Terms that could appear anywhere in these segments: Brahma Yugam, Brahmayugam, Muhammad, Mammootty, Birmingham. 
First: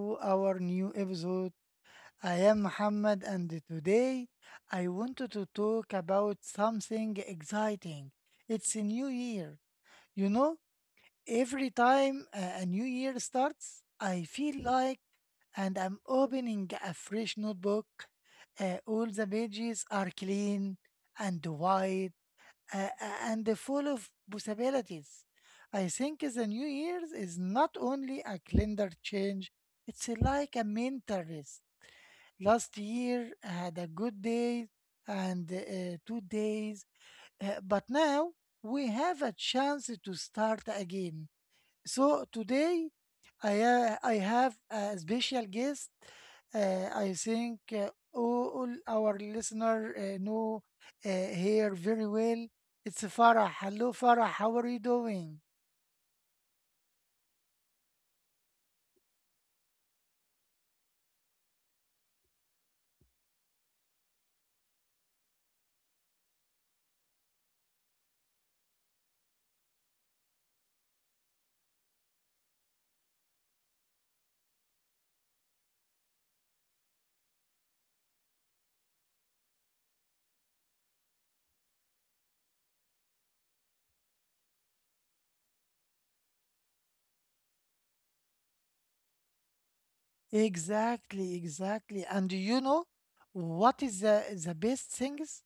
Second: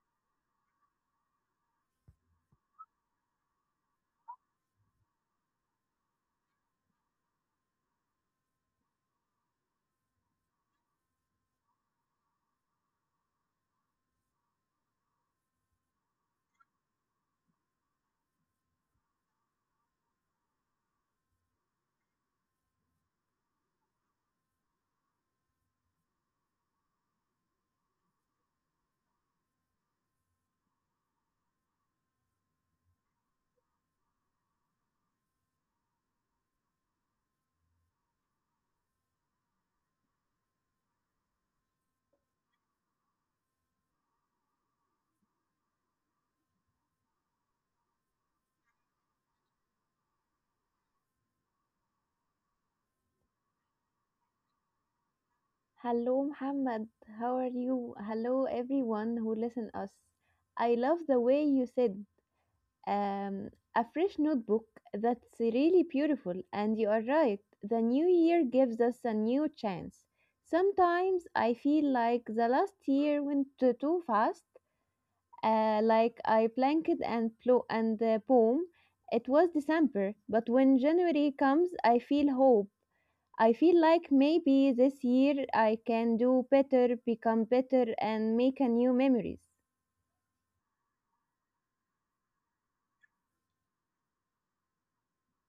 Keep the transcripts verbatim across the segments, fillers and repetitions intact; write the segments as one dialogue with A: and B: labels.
A: to our new episode. I am Muhammad, and today I wanted to talk about something exciting. It's a new year. You know, every time a a new year starts, I feel like and I'm opening a fresh notebook. Uh, all the pages are clean and white, uh, and full of possibilities. I think the New Year's is not only a calendar change, it's like a mental rest. Last year I had a good day and uh, two days, uh, but now we have a chance to start again. So today I ha- I have a special guest. Uh, I think uh, all all our listener uh, know uh, here very well. It's Farah. Hello, Farah. How are you doing?
B: Hello Muhammad, how are you? Hello everyone who listen us. I love the way you said um, a fresh notebook. That's really beautiful, and you are right. The new year gives us a new chance. Sometimes I feel like the last year went too, too fast. Uh, like I blanked and plo and uh, boom, it was December. But when January comes, I feel hope. I feel like maybe this year I can do better, become better, and make a new memories.
A: Exactly, exactly. And do you know what is the, the best thing is?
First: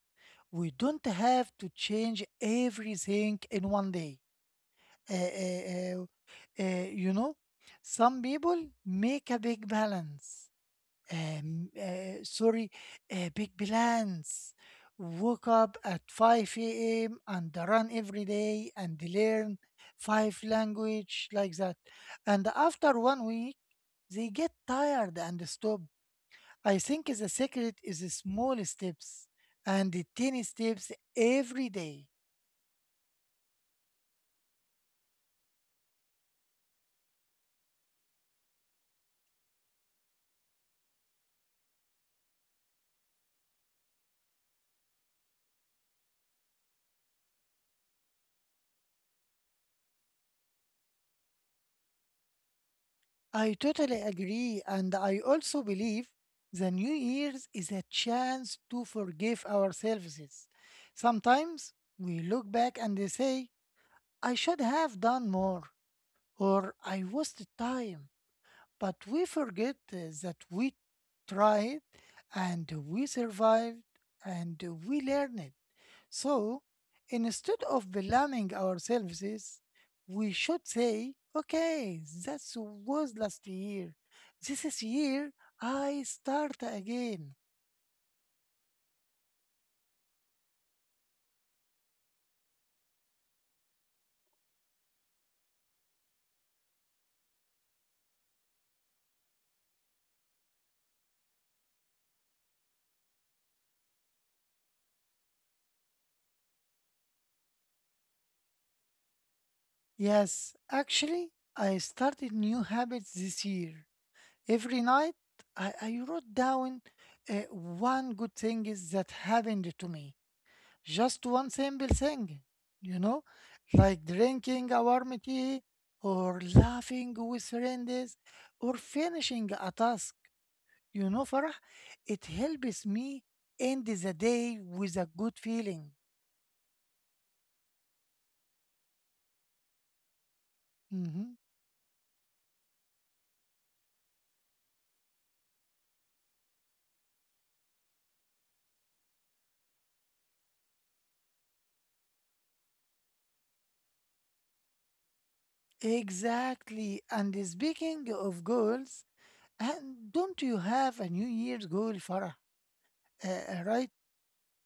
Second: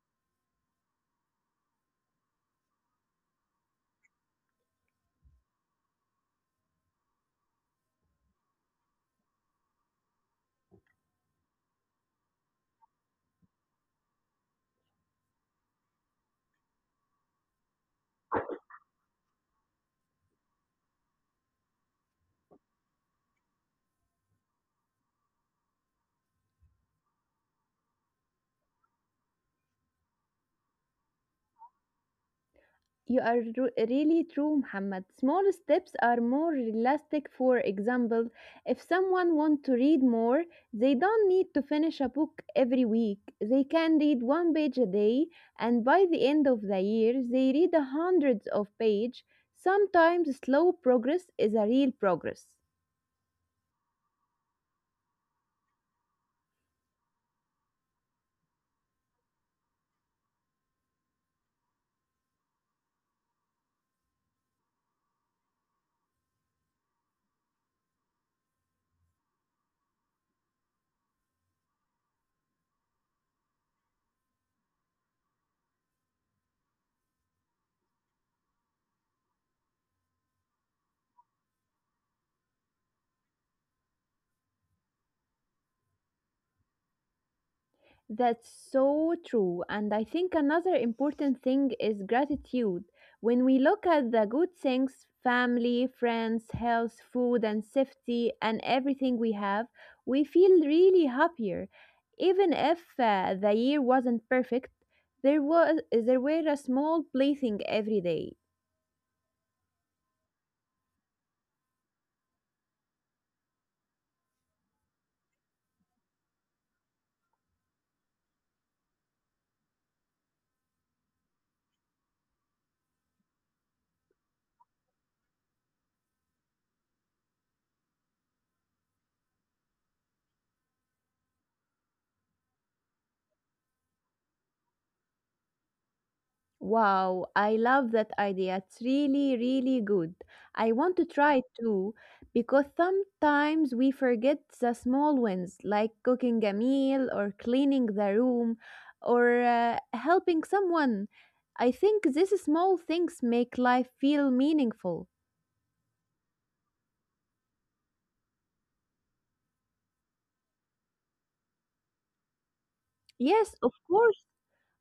A: We don't have to change everything in one day. Uh, uh, uh, uh, you know, some people make a big balance. Um, uh, sorry, a big balance. Woke up at five a m and run every day and learn five language like that. And after one week, they get tired and stop. I think the secret is the small steps and the tiny steps every day.
B: You are ru- really true, Muhammad. Small steps are more realistic. For example, if someone wants to read more, they don't need to finish a book every week. They can read one page a day, and by the end of the year, they read a hundreds of pages. Sometimes slow progress is a real progress.
A: I totally agree, and I also believe the New Year's is a chance to forgive ourselves. Sometimes we look back and they say, I should have done more, or I wasted time. But we forget uh, that we tried and we survived and we learned. So instead of blaming ourselves, we should say, okay, that was last year. This is year I start again.
B: That's so true. And I think another important thing is gratitude. When we look at the good things family, friends, health, food, and safety, and everything we have, we feel really happier. Even if uh, the year wasn't perfect, there, was, there were a small blessing every day.
A: Yes, actually, I started new habits this year. Every night, I, I wrote down uh, one good thing is that happened to me. Just one simple thing, you know, like drinking a warm tea or laughing with friends or finishing a task. You know, Farah, it helps me end the day with a good feeling.
B: Wow, I love that idea. It's really, really good. I want to try
A: Mhm.
B: it too, because sometimes we forget the small wins like cooking a meal or cleaning the room or uh, helping someone. I think these small things make life feel meaningful.
A: Exactly. And speaking of goals, and don't you have a New Year's goal, Farah? Uh,
B: Yes, of
A: uh, right?
B: course.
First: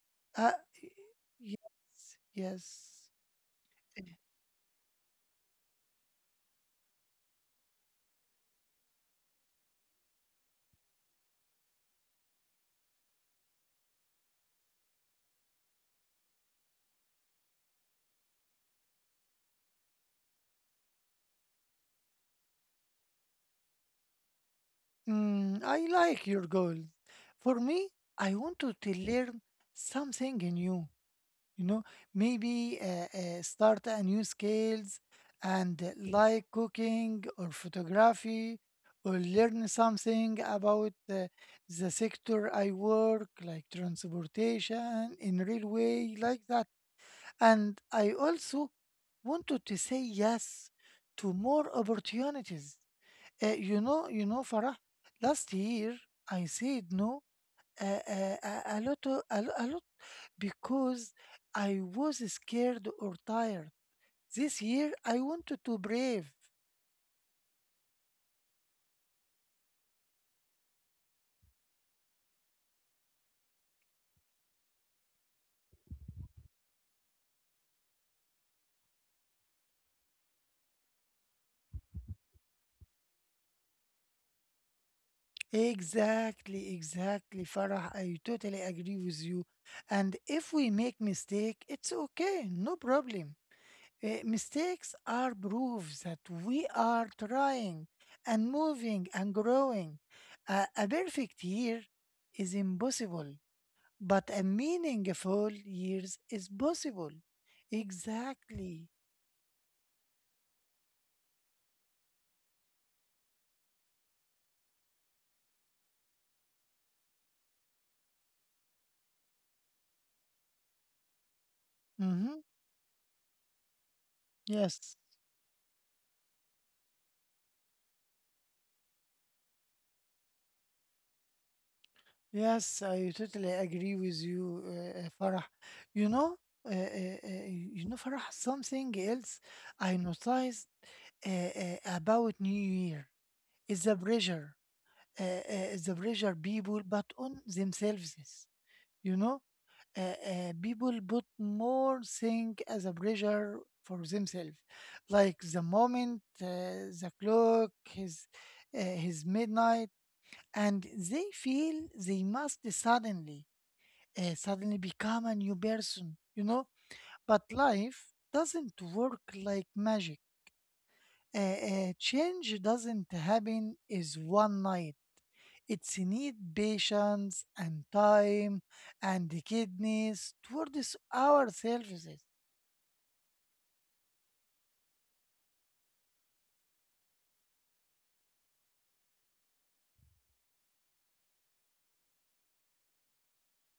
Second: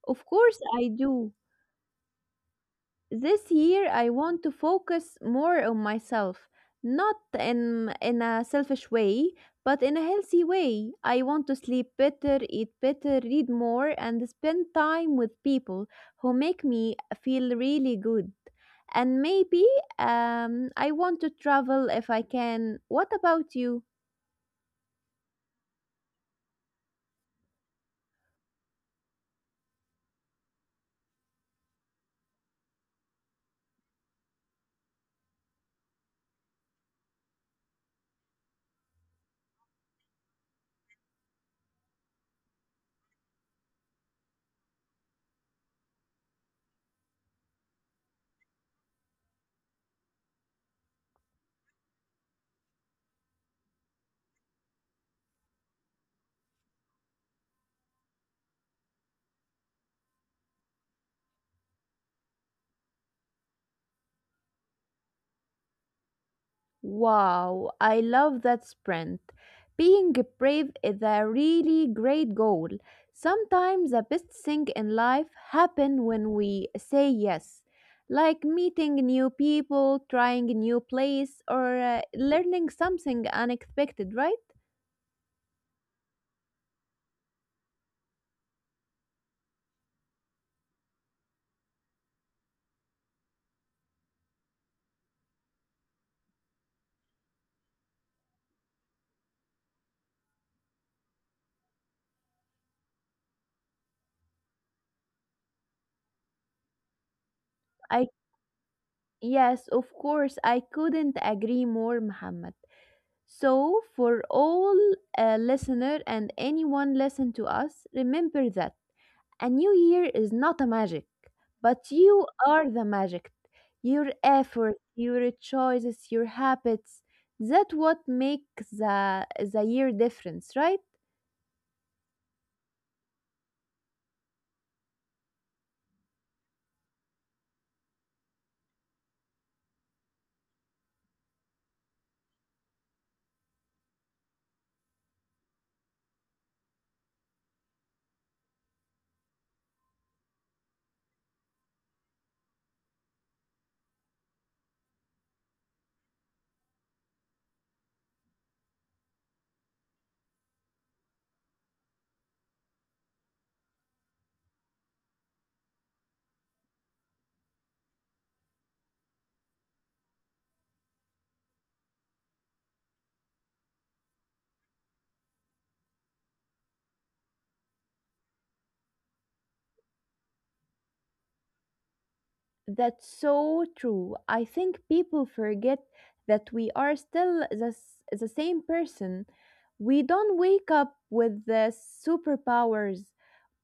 B: Of
A: Uh,
B: course, I do.
A: yes, yes.
B: This year I want to focus more on myself, not in in a selfish way, but in a healthy way. I want to sleep better, eat better, read more and spend time with people who make me feel really good. And maybe um, I want to travel if I can. What about you?
A: Mm, I like your goal. For me, I wanted to to learn something new. You know, maybe uh, uh, start a new skills and uh, like cooking or photography, or learn something about uh, the sector I work, like transportation in railway, like that. And I also wanted to say yes to more opportunities. Uh, you know, you know, Farah, last year I said no uh, uh, a, a lot, o- a, lo- a lot because I was scared or tired. This year I wanted to brave.
B: Wow, I love that sprint! Being brave is a really great goal. Sometimes the best thing in life happen when we say yes, like meeting new people, trying a new place, or uh, learning something unexpected, right?
A: Exactly, exactly, Farah. I totally agree with you. And if we make mistake, it's okay, no problem. Uh, mistakes are proof that we are trying and moving and growing. a a perfect year is impossible but a meaningful years is possible.
B: I
A: Exactly.
B: yes, of course, I couldn't agree more, Muhammad. So, for all uh, listener and anyone listen to us, remember that a new year is not a magic, but
A: Mm-hmm.
B: you are the magic. Your effort,
A: Yes.
B: your choices, your habits. That what makes the the year difference, right?
A: Yes, I totally agree with you, uh, uh, Farah. You know, uh, uh, uh, you know, Farah, something else I noticed uh, uh, about New Year is the pressure, uh, uh, the pressure people put on themselves. You know, uh, uh, people put more thing as a pressure for themselves like the moment uh, the clock his uh, his midnight and they feel they must suddenly uh, suddenly become a new person, you know, but life doesn't work like magic. Uh, uh, change doesn't happen is one night, it's need patience and time and the kidneys towards ourselves.
B: That's so true. I think people forget that we are still the, s- the same person. We don't wake up with the superpowers.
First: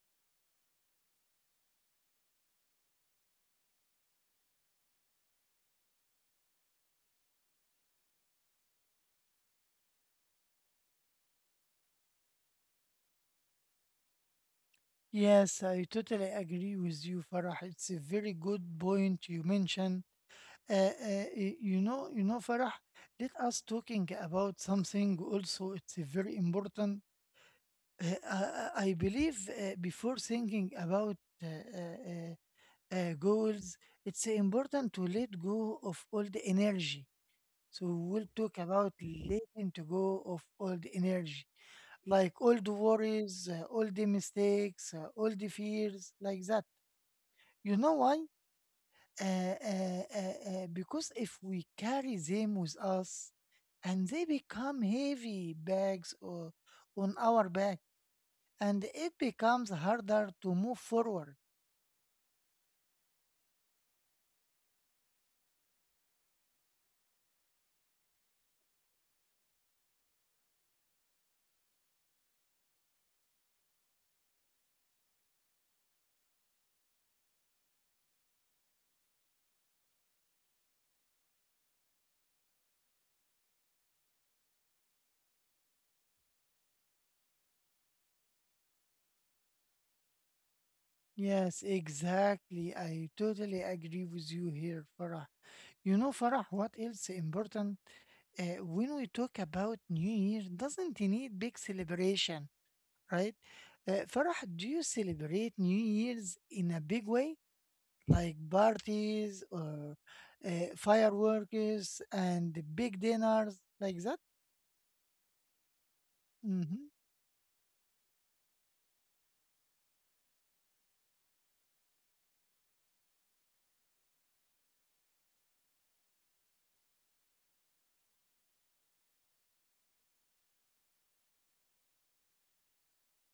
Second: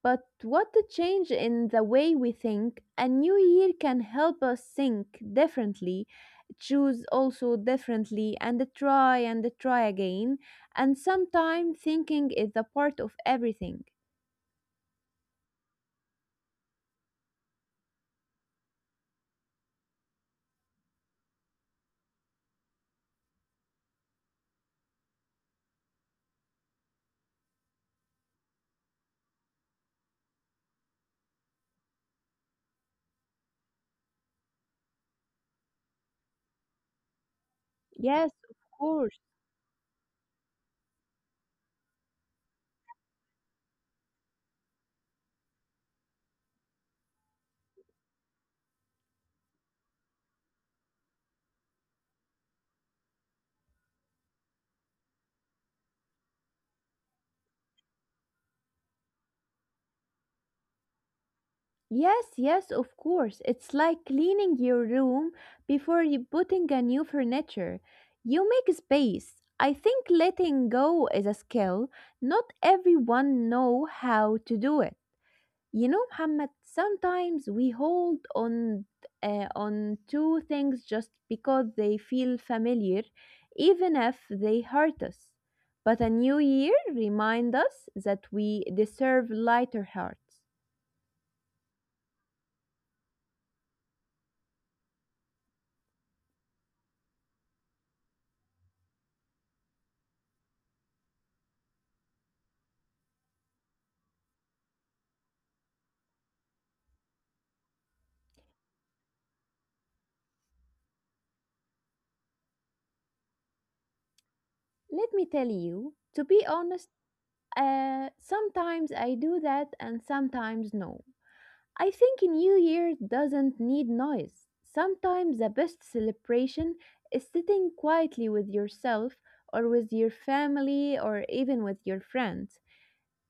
B: But what a change in the way we think. A new year can help us think differently, choose also differently, and try and try again. And sometimes thinking is a part of everything.
A: Yes, I totally agree with you, Farah. It's a very good point you mentioned. Uh, uh, y- you know, you know, Farah. Let us talking about something also. It's a very important. Uh, I, I I believe uh, before thinking about uh, uh, uh, uh, goals, it's important to let go of all the energy. So we'll
B: Yes,
A: talk
B: of
A: about
B: course.
A: letting to go of all the energy, like all the worries, uh, all the mistakes, uh, all the fears, like that. You know why? Uh, uh, uh, uh, because if we carry them with us and they become heavy bags or on our back and it becomes harder to move forward.
B: Yes, yes, of course. It's like cleaning your room before you putting a new furniture. You make space. I think letting go is a skill. Not everyone know how to do it. You know, Muhammad, sometimes we hold on uh, on to things just because they feel familiar, even if they hurt us. But a new year reminds us that we deserve lighter hearts.
A: Yes, exactly. I totally agree with you here, Farah. You know, Farah, what else important? Uh, when we talk about New Year, doesn't it need big celebration, right? Uh, Farah, do you celebrate New Year's in a big way? Like parties or uh, fireworks and big dinners like that.
B: Let me tell you, to be
A: Hmm.
B: honest, uh, sometimes I do that and sometimes no. I think a New Year doesn't need noise. Sometimes the best celebration is sitting quietly with yourself or with your family or even with your friends.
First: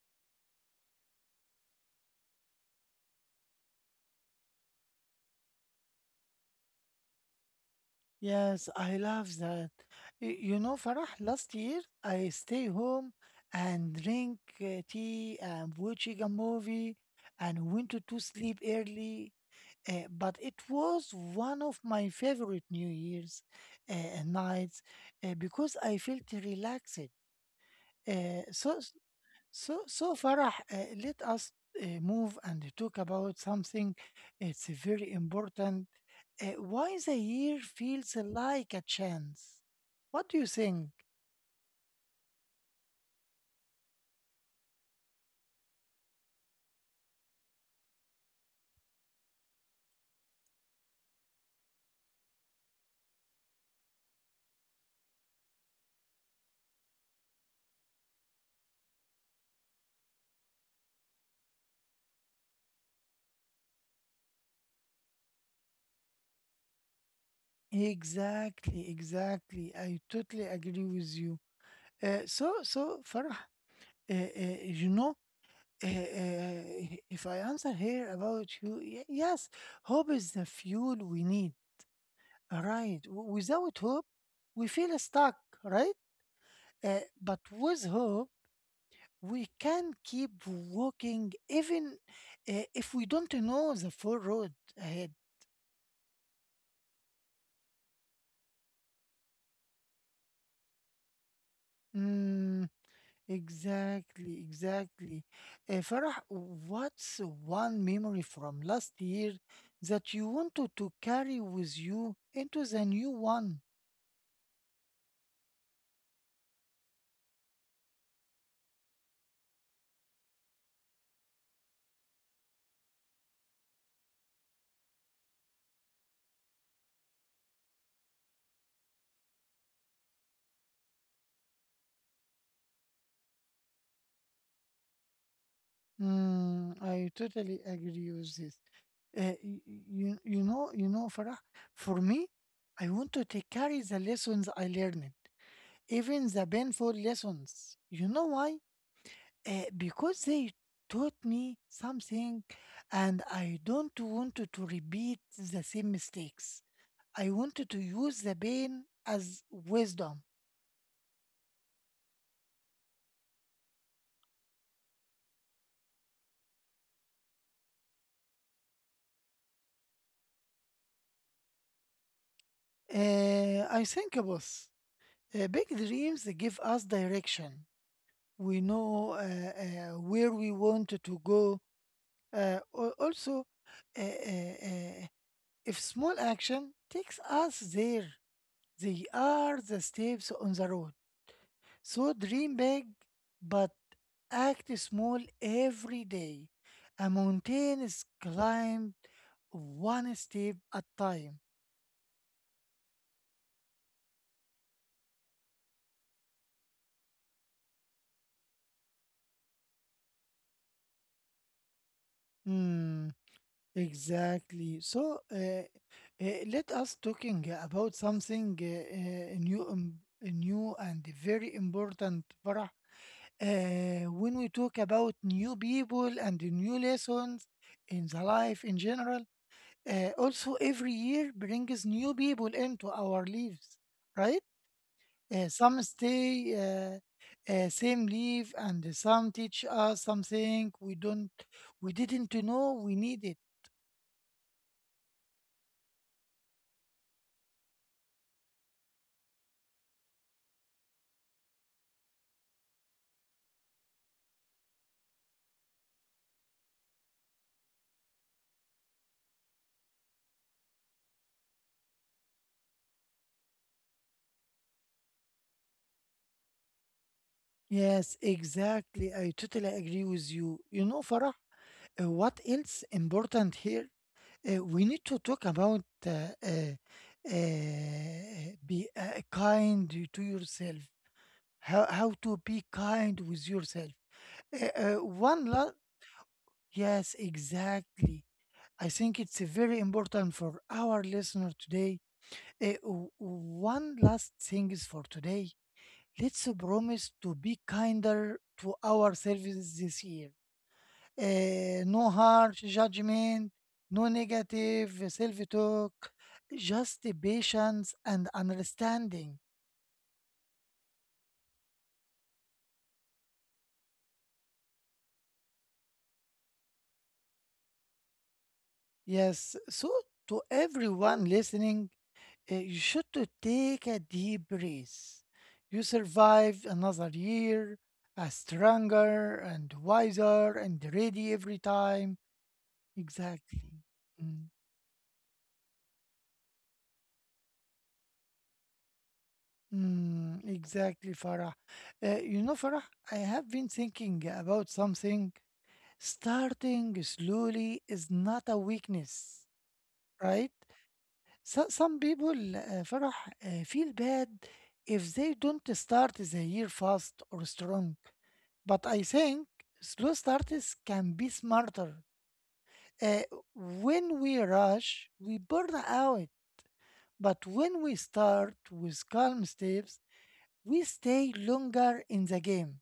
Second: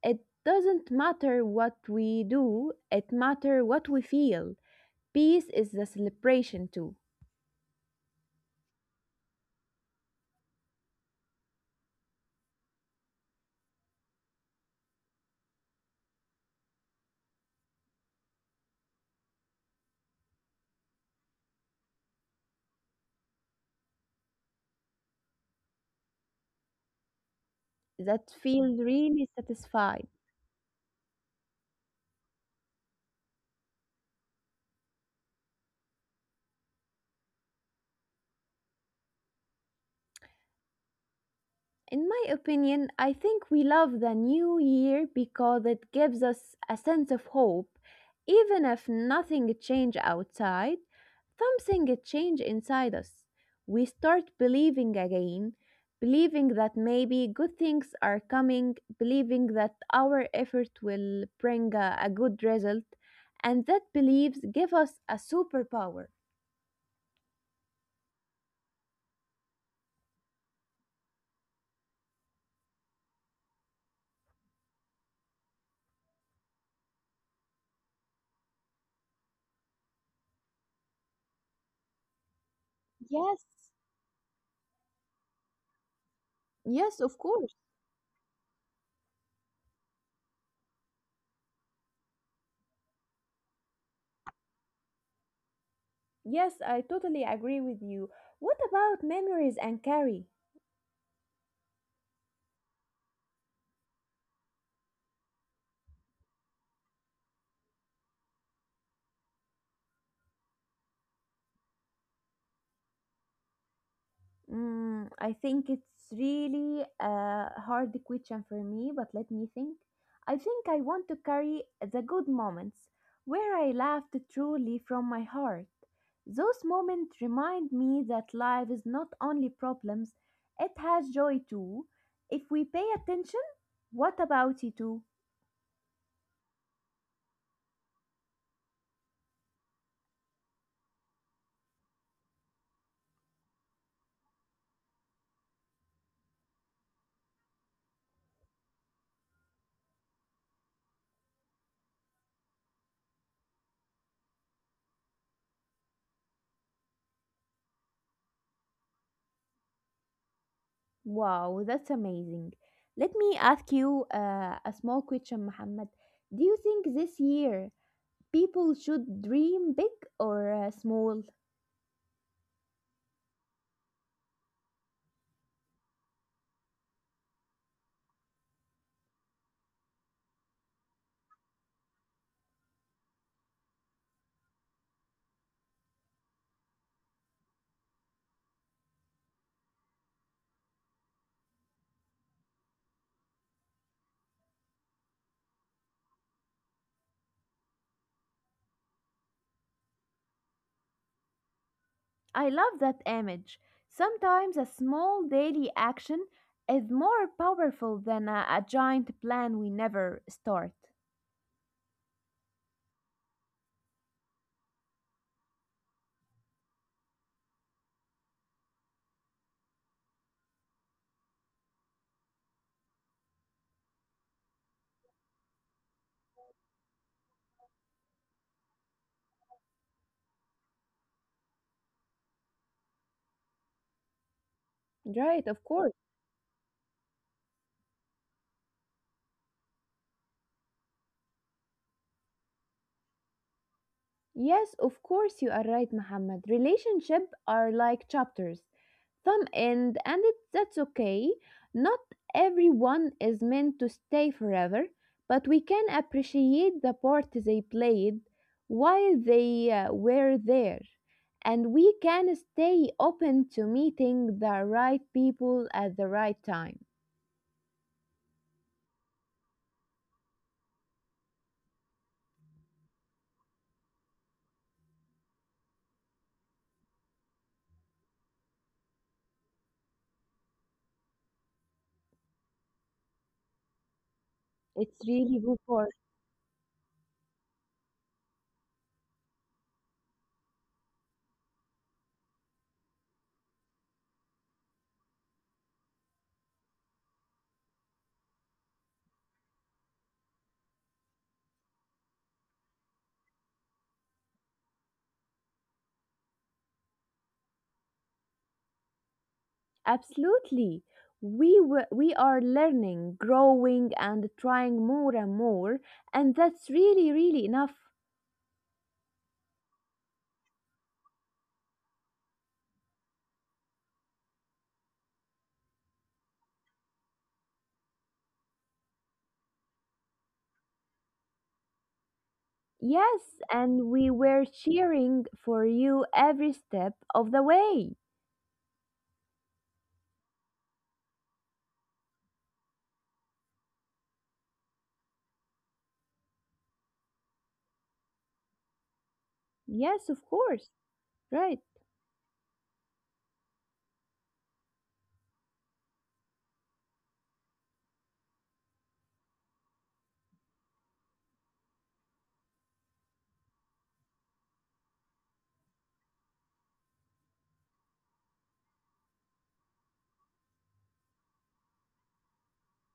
B: It doesn't matter what we do, it matters what we feel. Peace is the celebration too,
A: Yes, I love that. Y- You know, Farah, last year I stay home and drink uh, tea and watching a movie and went to to sleep early. Uh, but it was one of my favorite New Year's uh, nights uh, because I felt relaxed.
B: that
A: Uh,
B: feels
A: so
B: really
A: So,
B: satisfied.
A: so Farah, uh, let us uh, move and talk about something. It's very important. Uh, why the year feels like a chance? What do you think?
B: In my opinion, I think we love the new year because it gives us a sense of hope, even if nothing changed outside, something changes inside us. We start believing again, believing that maybe good things are coming, believing that our effort will bring a, a good result, and that beliefs give us a superpower.
A: Exactly, exactly. I totally agree with you. Uh, so, so Farah, uh, uh, you know, uh, uh, if I answer here about you, y- yes, hope is the fuel we need. Right. W-
B: Yes,
A: Without hope, we feel stuck. Right. Uh,
B: yes, of
A: but
B: course.
A: with hope, we can keep walking even uh, if we don't know the full road ahead.
B: Yes, I totally agree with you. What about memories and carry?
A: Mm, exactly, exactly. Uh, Farah, what's one memory from last year that you wanted to carry with you into the new one?
B: Mm, I think it's really a hard question for me, but let me think. I think I want to carry the good moments where I laughed truly from my heart. Those moments remind me that life is not only problems, it has joy too. If we pay attention, what about you too?
A: Mm, I totally agree with this. Uh, y- y- you, you know, you know, Farah, for me, I want to take carry the lessons I learned, even the painful lessons. You know why? Uh, because they taught me something and I don't want to to repeat the same mistakes. I wanted to use the pain as wisdom.
B: Wow, that's amazing. Let me ask you uh, a small question, Muhammad. Do you think this year people should dream big or uh, small.
A: Uh, I think, boss, uh, big dreams give us direction. We know uh, uh, where we want to go. Uh, al- also, uh, uh, uh, if small action takes us there, they are the steps on the road. So dream big, but act small every day. A mountain is climbed one step at time.
B: I love that image. Sometimes a small daily action is more powerful than a, a giant plan we never start.
A: Hmm, exactly. So uh, uh, let us talking about something uh, uh, new, um, new and very important, Farah. Uh, when we talk about new people and new lessons in the life in general. Uh, also, every year brings new people into our lives, right?
B: Right,
A: Uh,
B: of
A: some
B: course.
A: stay uh, uh, same leave, and some teach us something we don't, we didn't know we needed.
B: Yes, of course you are right, Muhammad. Relationships are like chapters. Some end and it, that's okay. Not everyone is meant to stay forever, but we can appreciate the part they played while they uh, were there, and we can stay open to meeting the right people at the right time.
A: Yes, exactly. I totally agree with you. You know, Farah, uh, what else important here? Uh, we need to talk about uh, uh, uh, be uh, kind to yourself. How how to be kind with yourself. Uh, uh,
B: It's really
A: one
B: good
A: la
B: for
A: Yes, exactly. I think it's very important for our listener today. Eh, w- one last thing is for today. Let's promise to be kinder to ourselves this year. Eh, no harsh judgment, no negative self talk, just patience and understanding.
B: absolutely. We w- we are learning growing and trying more and more, and that's really really enough.
A: Yes, so to everyone listening, Uh, you should to take a deep breath. You survived another year, a stronger and wiser and ready every time.
B: Yes,
A: Exactly.
B: and we were
A: Mm,
B: cheering for you every step of the way.
A: mm, exactly, Farah. Uh, you know, Farah, I have been thinking about something. Starting slowly is not a weakness,
B: Yes, of
A: right?
B: course. Right.
A: So, some people, uh, Farah, uh, feel bad if they don't start the year fast or strong. But I think slow starters can be smarter. Uh, when we rush, we burn out. But when we start with calm steps, we stay longer in the game.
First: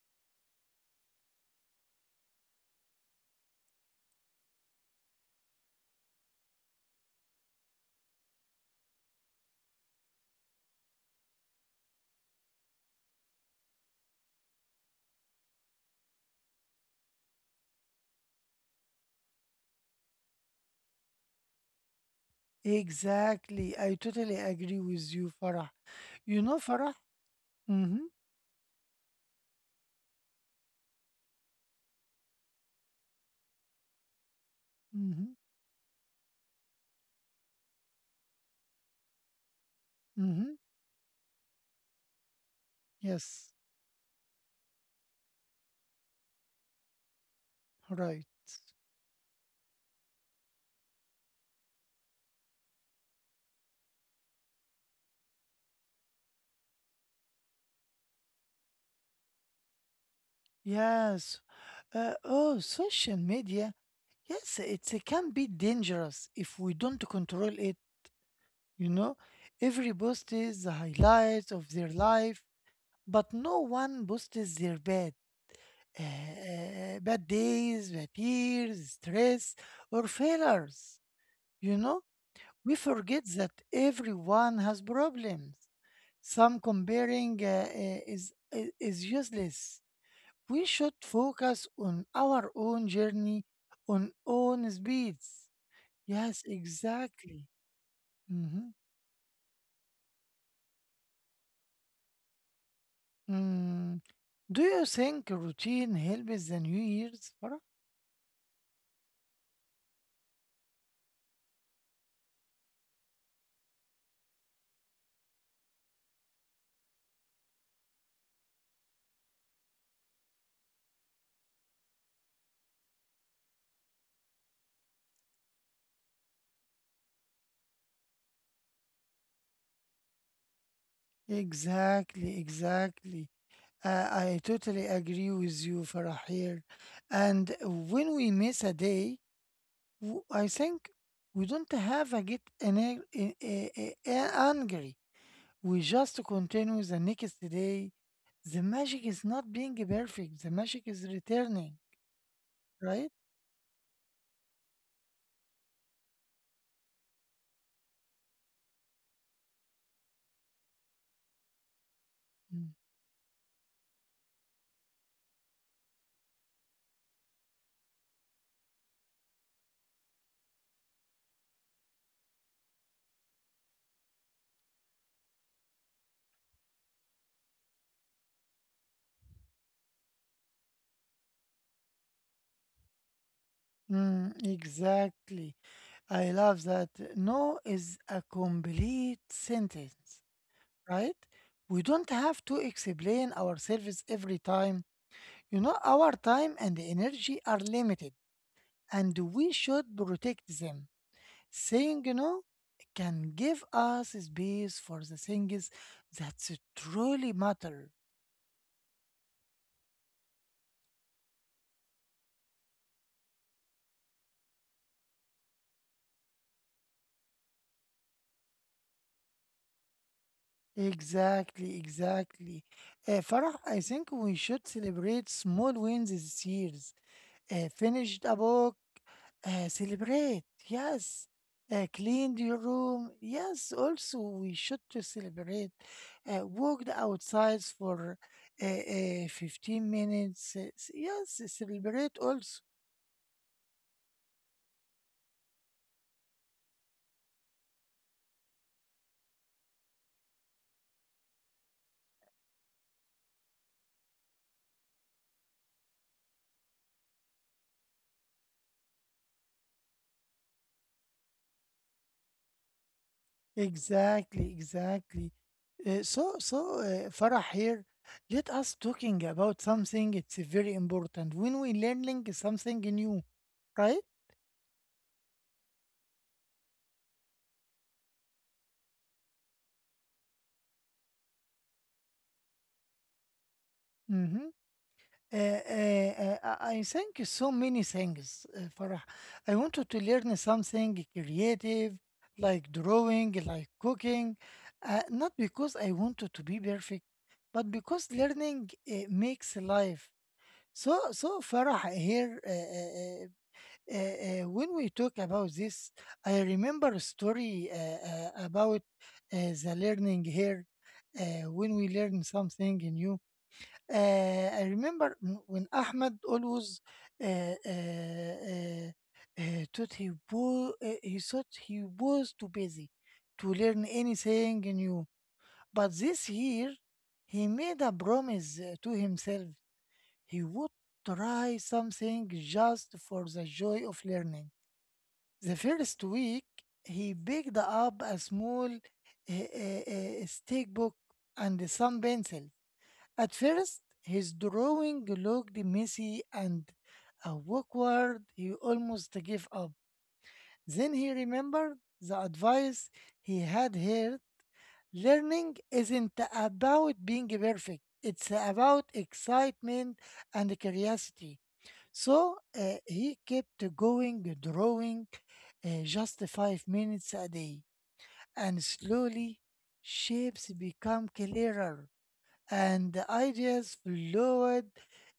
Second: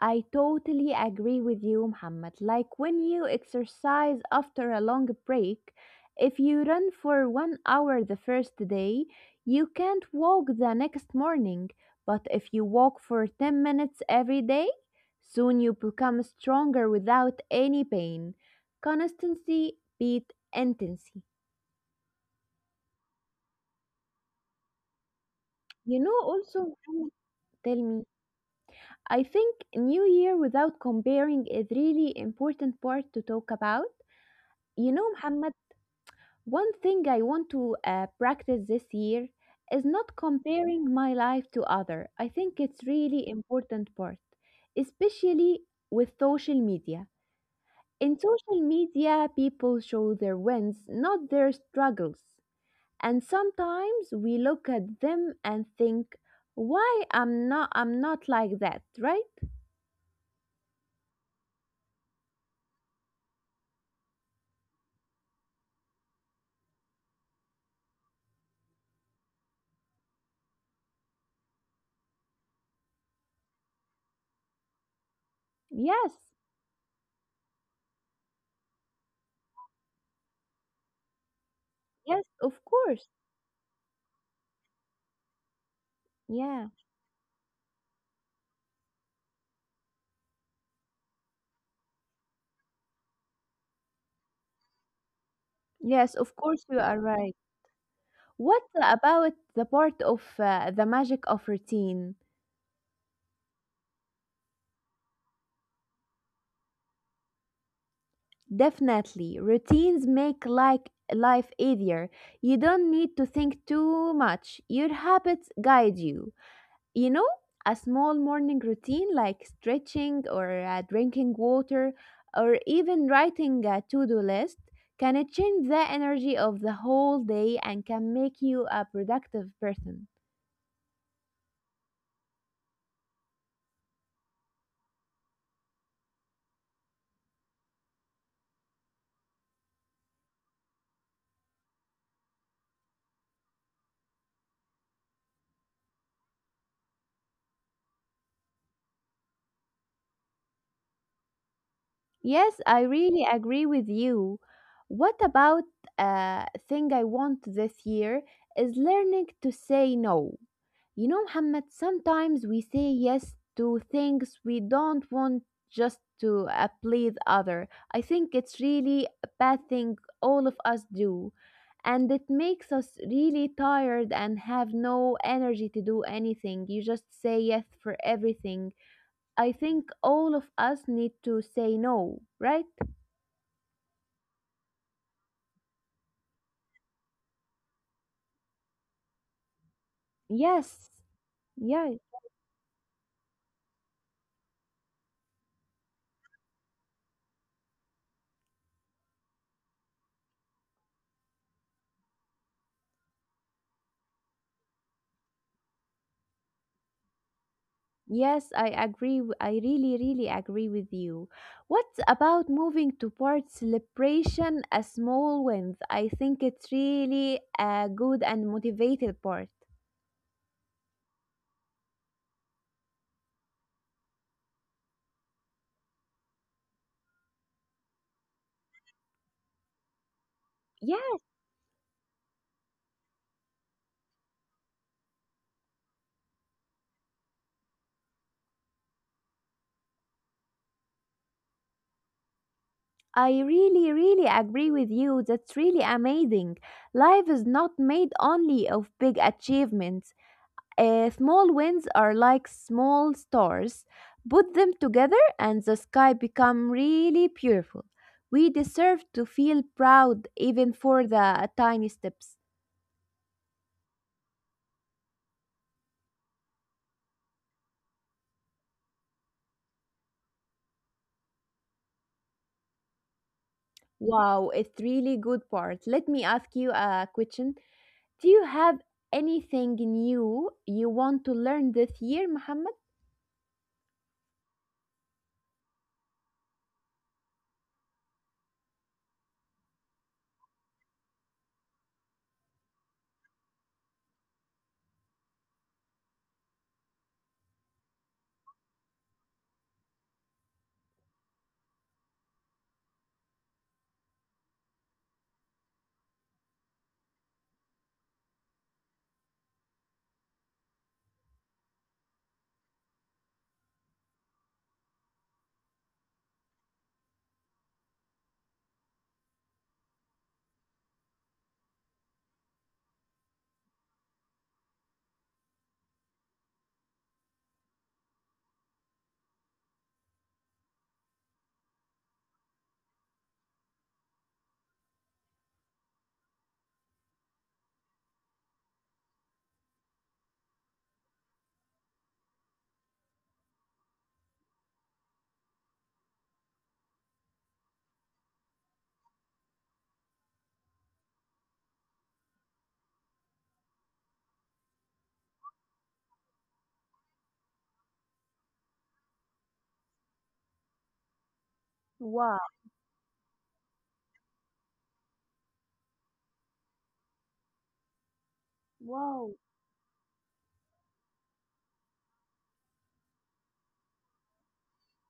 B: I totally agree with you, Muhammad. Like when you exercise after a long break, if you run for one hour the first day, you can't walk the next morning. But if you walk for ten minutes every day, soon you become stronger without any pain. Constancy beat intensity.
A: Exactly. I totally agree with you, Farah.
B: You know,
A: You know,
B: also,
A: Farah?
B: Mohammed, tell
A: Mm-hmm.
B: me, I think New Year without comparing is really important part to talk about. You know,
A: Mm-hmm.
B: Muhammad, one thing I want to uh, practice this year is not
A: Mm-hmm.
B: comparing my life to other. I think it's really
A: Yes.
B: important part, especially with social media. In
A: Right.
B: social media, people show their wins, not their struggles. And sometimes we look at them and think why i'm not i'm not like that, right?
A: Yes. Uh, oh, social media. Yes, it's, it can be dangerous if we don't control it. You know, every post is the highlights of their life, but no one posts their bad, uh,
B: Yes,
A: uh, bad days, bad years, stress, or failures. You know,
B: yes of
A: we
B: course.
A: forget that everyone has problems. Some
B: Yeah,
A: comparing uh, uh, is, is is useless. We should focus on our own journey, on own speeds.
B: yes
A: Yes,
B: of course you are
A: exactly.
B: right.
A: Mhm.
B: What about the part of uh, the magic of routine?
A: Mm. Do you think routine helps the New Year's, Farah?
B: Definitely, routines make like life easier. You don't need to think too much, your habits guide you. You know, a small morning routine like stretching or uh, drinking water or even writing a to do list can change the energy of the whole day and can make you a productive person.
A: Exactly, exactly. Uh, I totally agree with you, Farah, here. And when we miss a day, w- I think we don't have a get an, a, a, a, angry. We just continue the next day. The magic is not being perfect. The magic is returning,
B: Yes, I
A: right?
B: really agree with you. What about a thing I want this year is learning to say no. You know, Muhammad, sometimes
A: Mm.
B: we say yes to things we don't want just to uh, please other. I think it's really a bad thing all of us do. And it makes us really tired and have no energy to do anything. You just say yes for everything. I think all of us need to say no, right?
A: Mm, exactly. I love that. No is a complete sentence,
B: Yes,
A: right? We
B: yeah,
A: don't have to explain ourselves every time. You know, our time and energy are limited, and we should protect them. Saying no can give us space for the things that truly matter.
B: yes, I agree. w- I really, really agree with you. What about moving to part celebration as small wins? I think it's really a good and motivated part.
A: Exactly, exactly. Uh, Farah, I think we should celebrate small wins this year. Uh, finished a book, uh, celebrate, yes.
B: Yeah,
A: Uh, cleaned your room, yes. Also, we should to celebrate. Uh, walked outside for uh, uh, fifteen minutes, uh, yes. Celebrate also.
B: I really, really agree with you. That's really amazing. Life is not made only of big achievements. Uh, small winds are like small stars. Put them together and the sky become really beautiful. We deserve to feel proud even for the tiny steps.
A: Exactly, exactly. Uh, so, so uh, Farah here, let us talking about something. It's very important when we learning something new, right?
B: Wow, it's really good part. Let me ask you a question. Do you have anything new you want to learn this year, Muhammad?
A: Mm-hmm. Uh, uh, uh, I I think so many things, uh, Farah. I wanted to learn something creative, like drawing, like cooking, uh, not because I wanted to be perfect, but because learning uh, makes life. So, so Farah here. Uh, uh, uh, uh, uh, when we talk about this, I remember a story uh, uh, about uh, the learning here. Uh, when we learn something new, uh, I remember m- when Ahmed always uh, uh, uh, uh, thought he was uh, he thought he was too busy to learn anything new. But this year, he made a promise uh, to himself. He would try something just for the joy of learning. The first week, he picked up a small uh, uh, uh, stick book and some pencils. At first, his drawing looked messy and awkward. He almost gave up. Then he remembered the advice he had heard. Learning isn't about being perfect. It's about excitement and curiosity. So
B: Wow,
A: uh, he kept going, drawing uh, just five minutes a day, and slowly
B: wow.
A: shapes become clearer and the ideas flowed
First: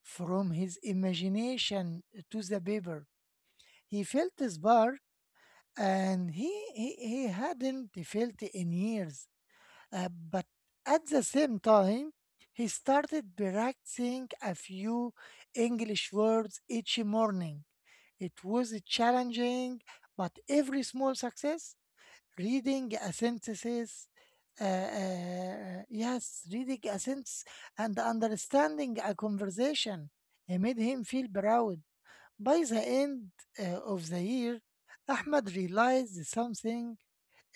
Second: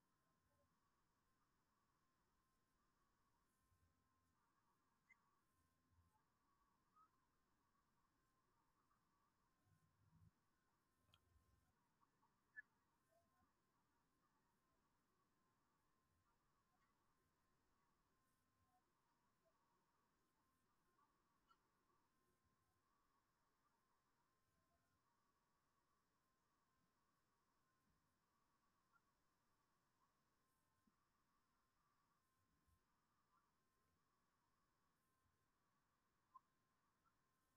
A: from his imagination to the paper. He felt a spark and he, he, he hadn't felt in years. Uh, but at the same time, he started practicing a few English words each morning. It was challenging, but every small success, reading a sentence, uh, uh, yes, reading a sentence and understanding a conversation, it made him feel proud. By the end uh, of the year, Ahmed realized something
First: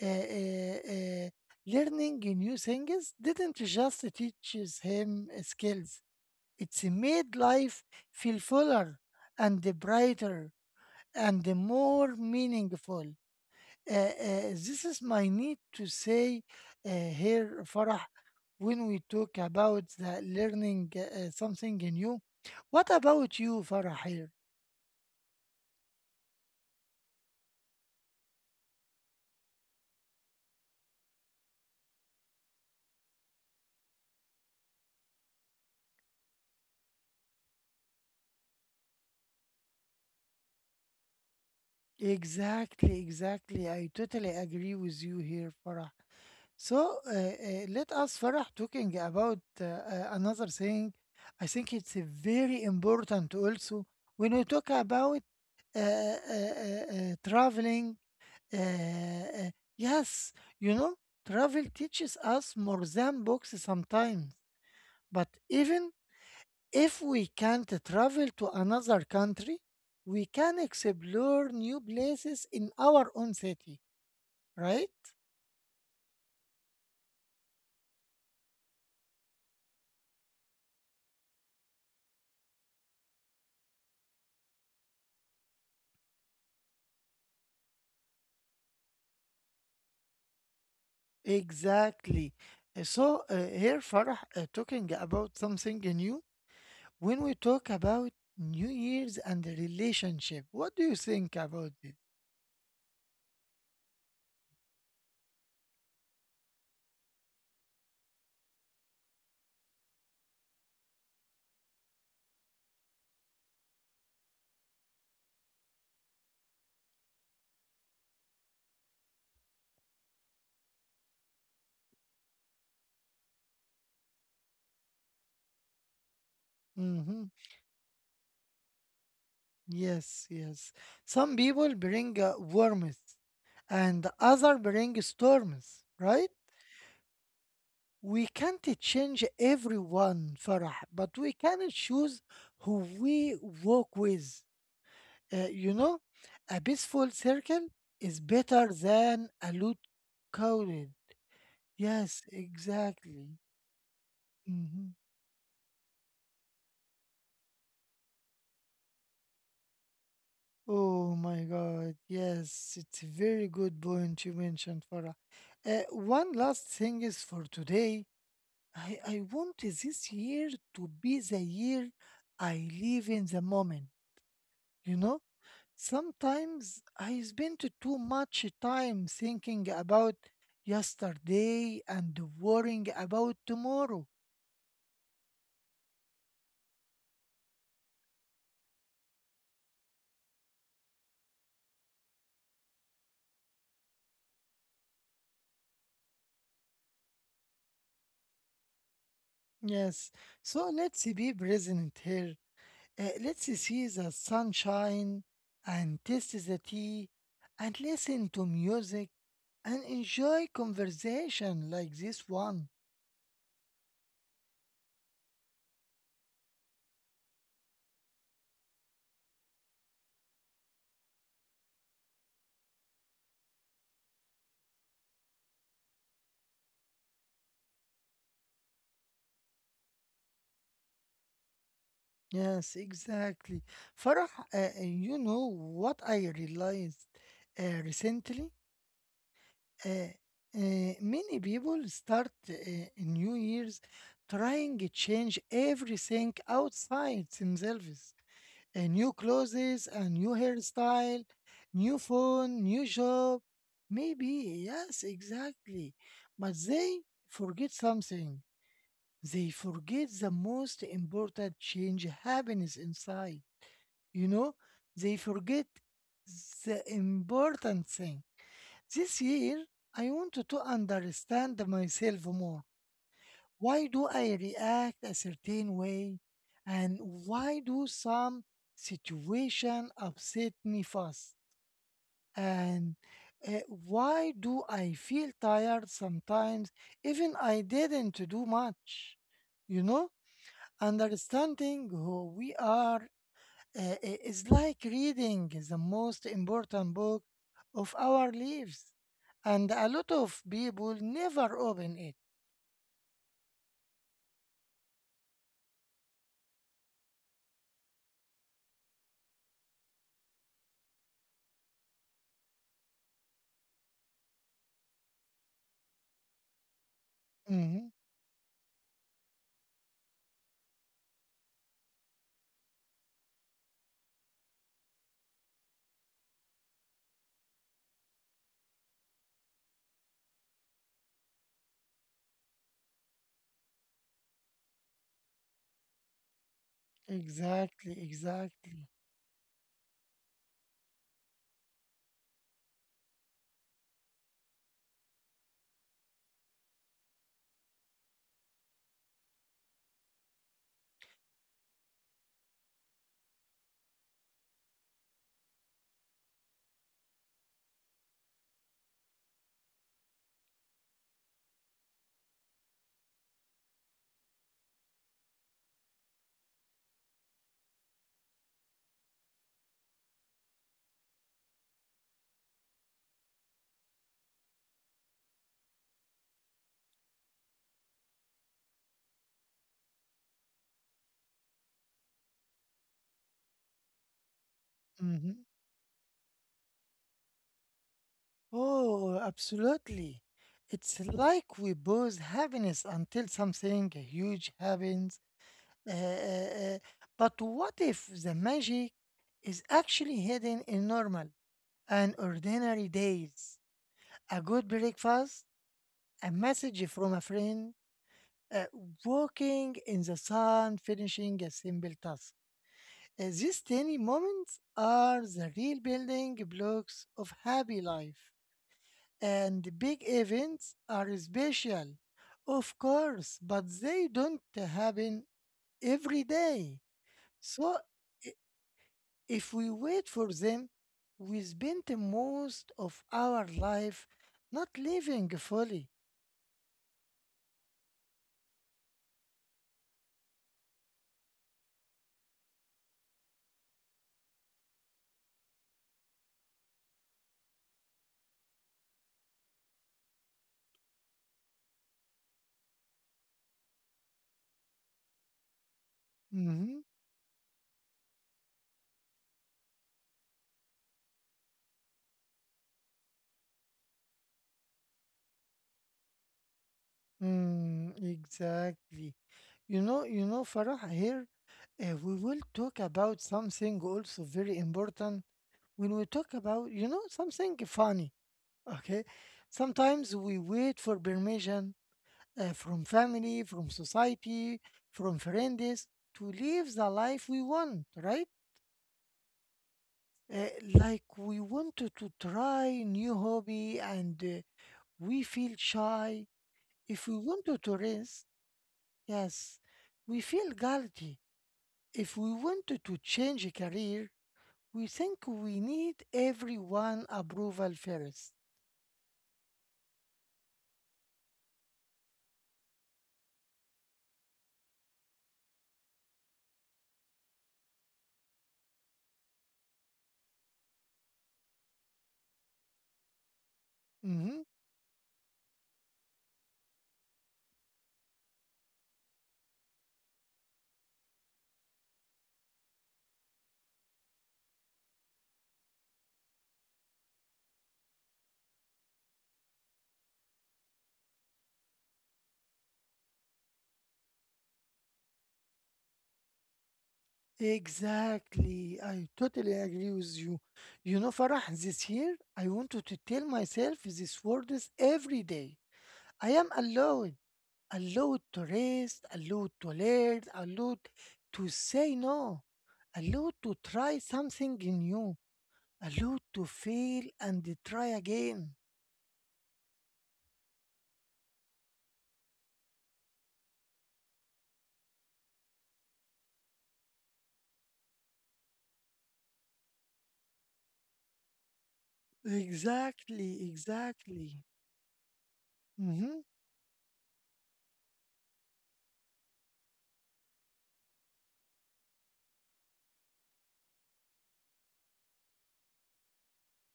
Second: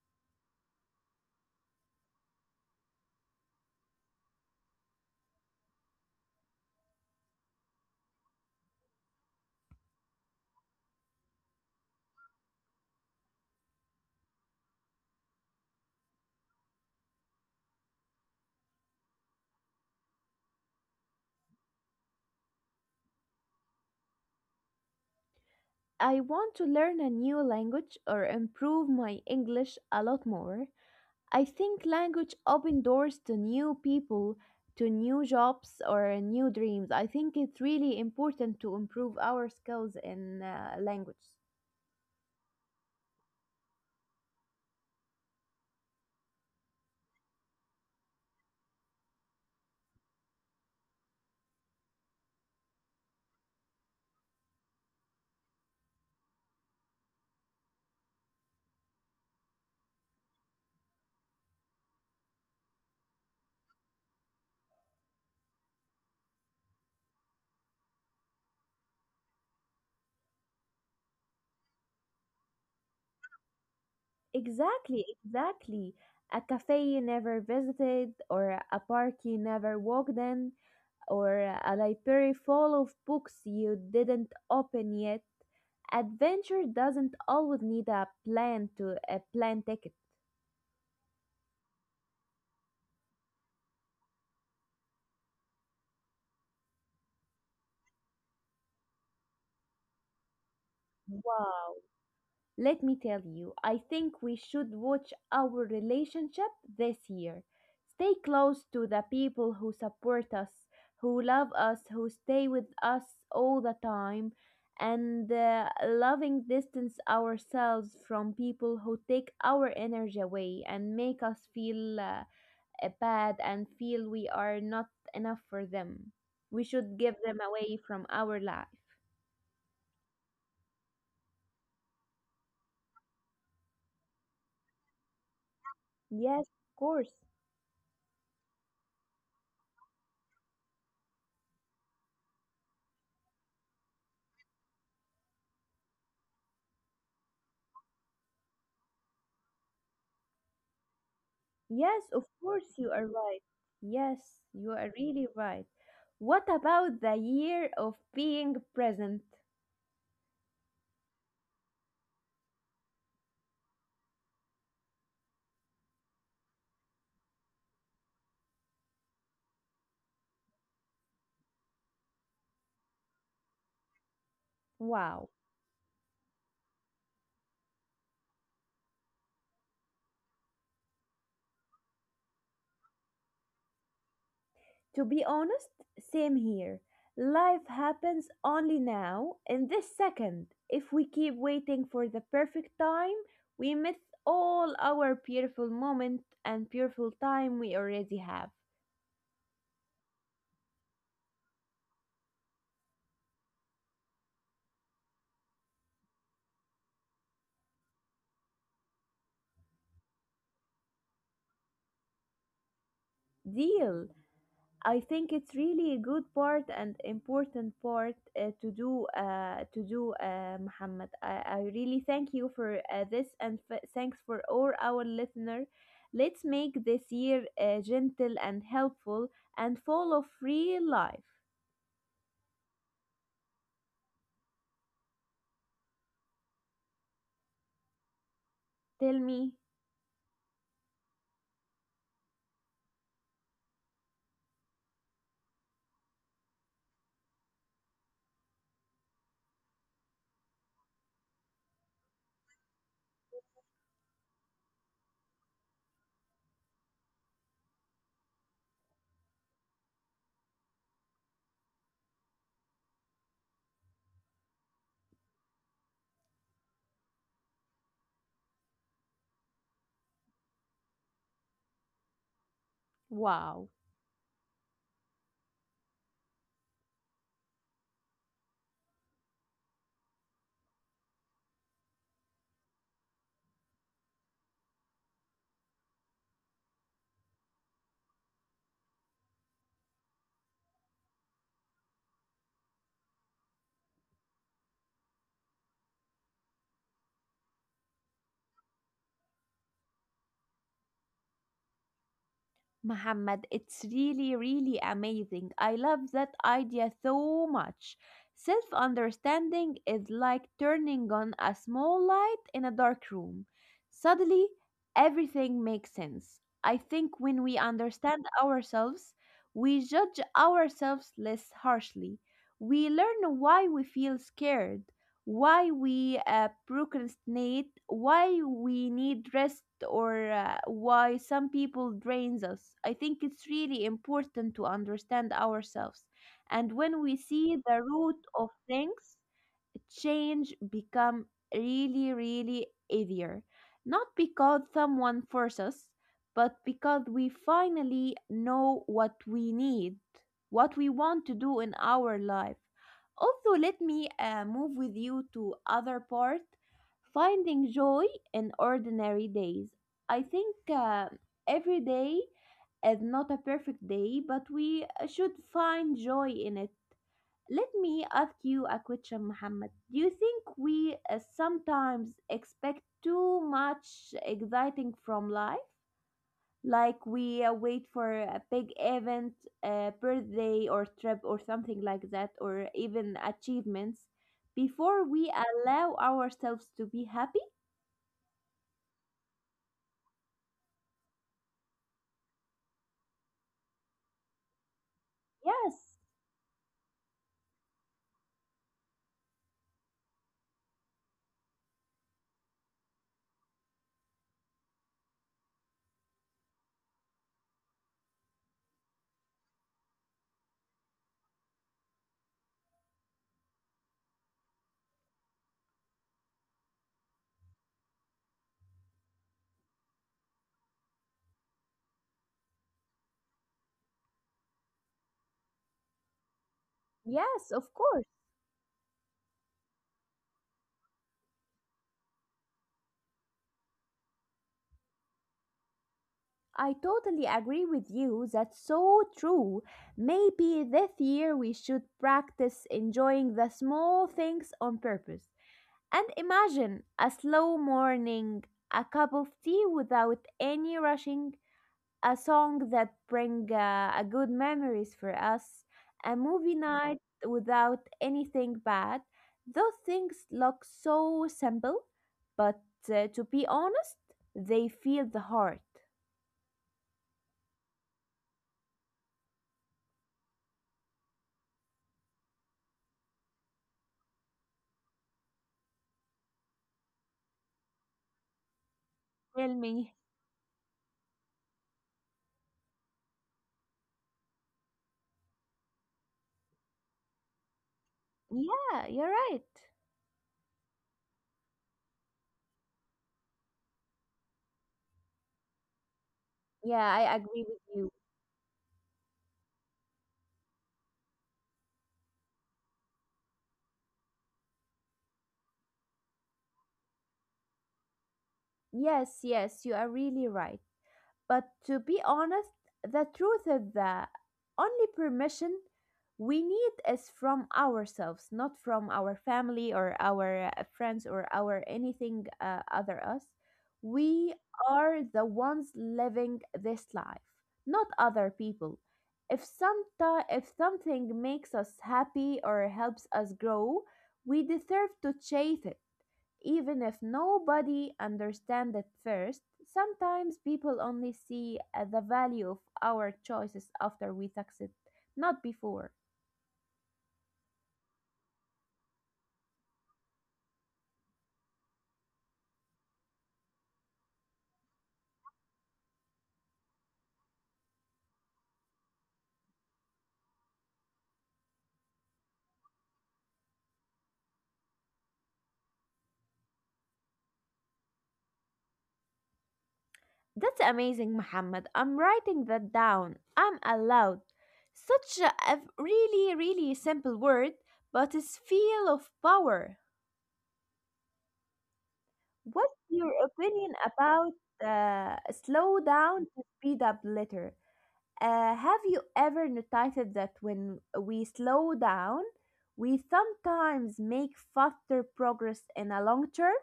A: uh, uh, uh, learning new things didn't just teaches him skills. It's made life feel fuller and brighter and more meaningful. Uh, uh, this is my need to say uh, here, Farah, when we talk about the learning uh, something new. What about you, Farah, here?
B: I want to learn a new language or improve my English a lot more. I think language open doors to new people, to new jobs or new dreams. I think it's really important to improve our skills in uh, language.
A: Exactly, exactly. I totally agree with you here, Farah. So uh, uh, let us, Farah, talking about uh, uh, another thing. I think it's uh, very important also when we talk about uh, uh, uh, uh, traveling. Uh, uh, yes, you know, travel teaches us more than books sometimes, but even if we can't travel to another country, we can explore new places in our own city, right?
B: Exactly, exactly. A cafe you never visited or a park you never walked in or a library full of books you didn't open yet. Adventure doesn't always need a plan to a plan ticket.
A: Exactly. Uh, So uh, here, Farah, uh, talking about something new. When we talk about New Year's and the relationship, what do you think about
B: Wow.
A: it?
B: Let me tell you, I think we should watch our relationship this year. Stay close to the people who support us, who love us, who stay with us all the time, and uh, loving distance ourselves from people who take our energy away and make us feel uh, uh, bad and feel we are not enough for them. We should give
A: Mm-hmm.
B: them away from our life.
A: Yes, yes. Some people bring uh, warmth, and other bring storms, right?
B: Yes, of course.
A: We can't change everyone, Farah, but we can choose who we walk with. Uh, you know, a peaceful circle is better than a loud crowd.
B: Yes, of
A: Yes,
B: course you are
A: exactly.
B: right. Yes, you are
A: Hmm.
B: really right. What about the year of being present?
A: Oh my God. Yes, it's a very good point you mentioned, Farah. Uh, one last thing is for today. I, I want this year to be the year I live in the moment, you know?
B: Wow.
A: Sometimes I spend too much time thinking about yesterday and worrying about tomorrow.
B: To be honest, same here. Life happens only now, in this second. If we keep waiting for the perfect time, we miss all our beautiful moment and beautiful time we already have.
A: Yes, so let's be present here. Uh, let's see the sunshine and taste the tea and listen to music and enjoy conversation like this one.
B: Deal. I think it's really a good part and important part uh, to do uh, to do uh, Muhammad. I, I really thank you for uh, this and f- thanks for all our listener. Let's make this year uh, gentle and helpful and full of real life.
A: Yes, exactly. Farah, uh, uh, you know what I realized uh, recently?
B: Tell me,
A: uh, uh, Many people start uh, New Year's trying to change everything outside themselves. A new clothes, a new hairstyle, new phone, new job. Maybe, yes, exactly. But they forget something. They forget the most important change happens inside. You know, they forget the important thing this year, I wanted to understand myself more.
B: wow.
A: Why do I react a certain way? And why do some situation upset me fast? And uh, why do I feel tired sometimes even I didn't do much? You know, understanding who we are uh, i- is like reading the most important book of our lives, and a lot of people never open it.
B: Muhammad, it's really, really amazing. I love that idea so much. Self understanding is like turning on a small light in a dark room. Suddenly, everything makes sense. I think when we
A: Mhm.
B: understand ourselves, we judge ourselves less harshly. We learn why we feel scared, why we uh, procrastinate, why we need rest, or uh, why some people drains us. I think it's really important to understand ourselves. And when we see the
A: Exactly,
B: root of
A: exactly.
B: things, change become really, really easier. Not because someone forced us, but because we finally know what we need, what we want to do in our life. Also, let me uh, move with you to other part, finding joy in ordinary days. I think uh, every day is not a perfect day, but we uh, should find joy in it. Let me ask you a question, Muhammad. Do you think we uh, sometimes expect too much exciting from life? Like we uh, wait for a big event, a birthday or trip or something like that, or even achievements before we
A: Mhm.
B: allow ourselves to be happy?
A: Oh, absolutely. It's like we pause happiness until something huge happens.
B: Yes,
A: Uh, uh, uh, but what if the magic is actually hidden in normal and ordinary days? A good breakfast, a message from a friend, uh, walking in the sun, finishing a simple task. Uh, these tiny moments are the real building blocks of happy life. And big events are special, of course, but they don't happen every day.
B: yes, of
A: So
B: course.
A: i- if we wait for them, we spend the most of our life not living fully.
B: I totally agree with you. That's so true. Maybe this year we should practice enjoying the small things on purpose. And imagine a slow morning, a cup of tea without any rushing, a song that bring uh, a good memories for us, a movie
A: Mm-hmm.
B: night without anything bad. Those things look so simple, but uh, to be honest, they feel the heart.
A: Mm, exactly. You know, you know, Farah, here uh, we will talk about something also very important when we talk about, you know, something funny. Okay.
B: Tell me.
A: Sometimes we wait for permission uh, from family, from society, from friends to live the life we want, right?
B: Yeah, you're right.
A: Uh, like we wanted to try new hobby and uh, we feel shy.
B: Yeah,
A: If
B: I
A: we
B: agree with
A: wanted to
B: you.
A: rest, yes, we feel guilty. If we wanted to change a career, we think we need everyone approval first.
B: Yes, yes, you are really right. But to be honest, the truth is that only permission we need is from ourselves, not from our family or our uh, friends or our anything uh, other us. We
A: Hmm.
B: are the ones living this life, not other people. If some if something makes us happy or helps us grow, we deserve to chase it. Even if nobody understands at first, sometimes people only see uh, the value of our choices after we succeed, not before.
A: Exactly. I totally agree with you. You know, Farah, this year I wanted to tell myself these words every day. I am allowed, allowed to rest, allowed to learn, allowed to say no, allowed to try something new, allowed to fail and try again.
B: That's amazing, Muhammad. I'm writing that down. I'm allowed. Such a a really, really simple word, but it's feel of power. What's your
A: Exactly,
B: opinion
A: exactly.
B: about uh, slow
A: Hmm.
B: down to speed up later? Uh, have you ever noticed that when we slow down, we sometimes make faster progress in a long term?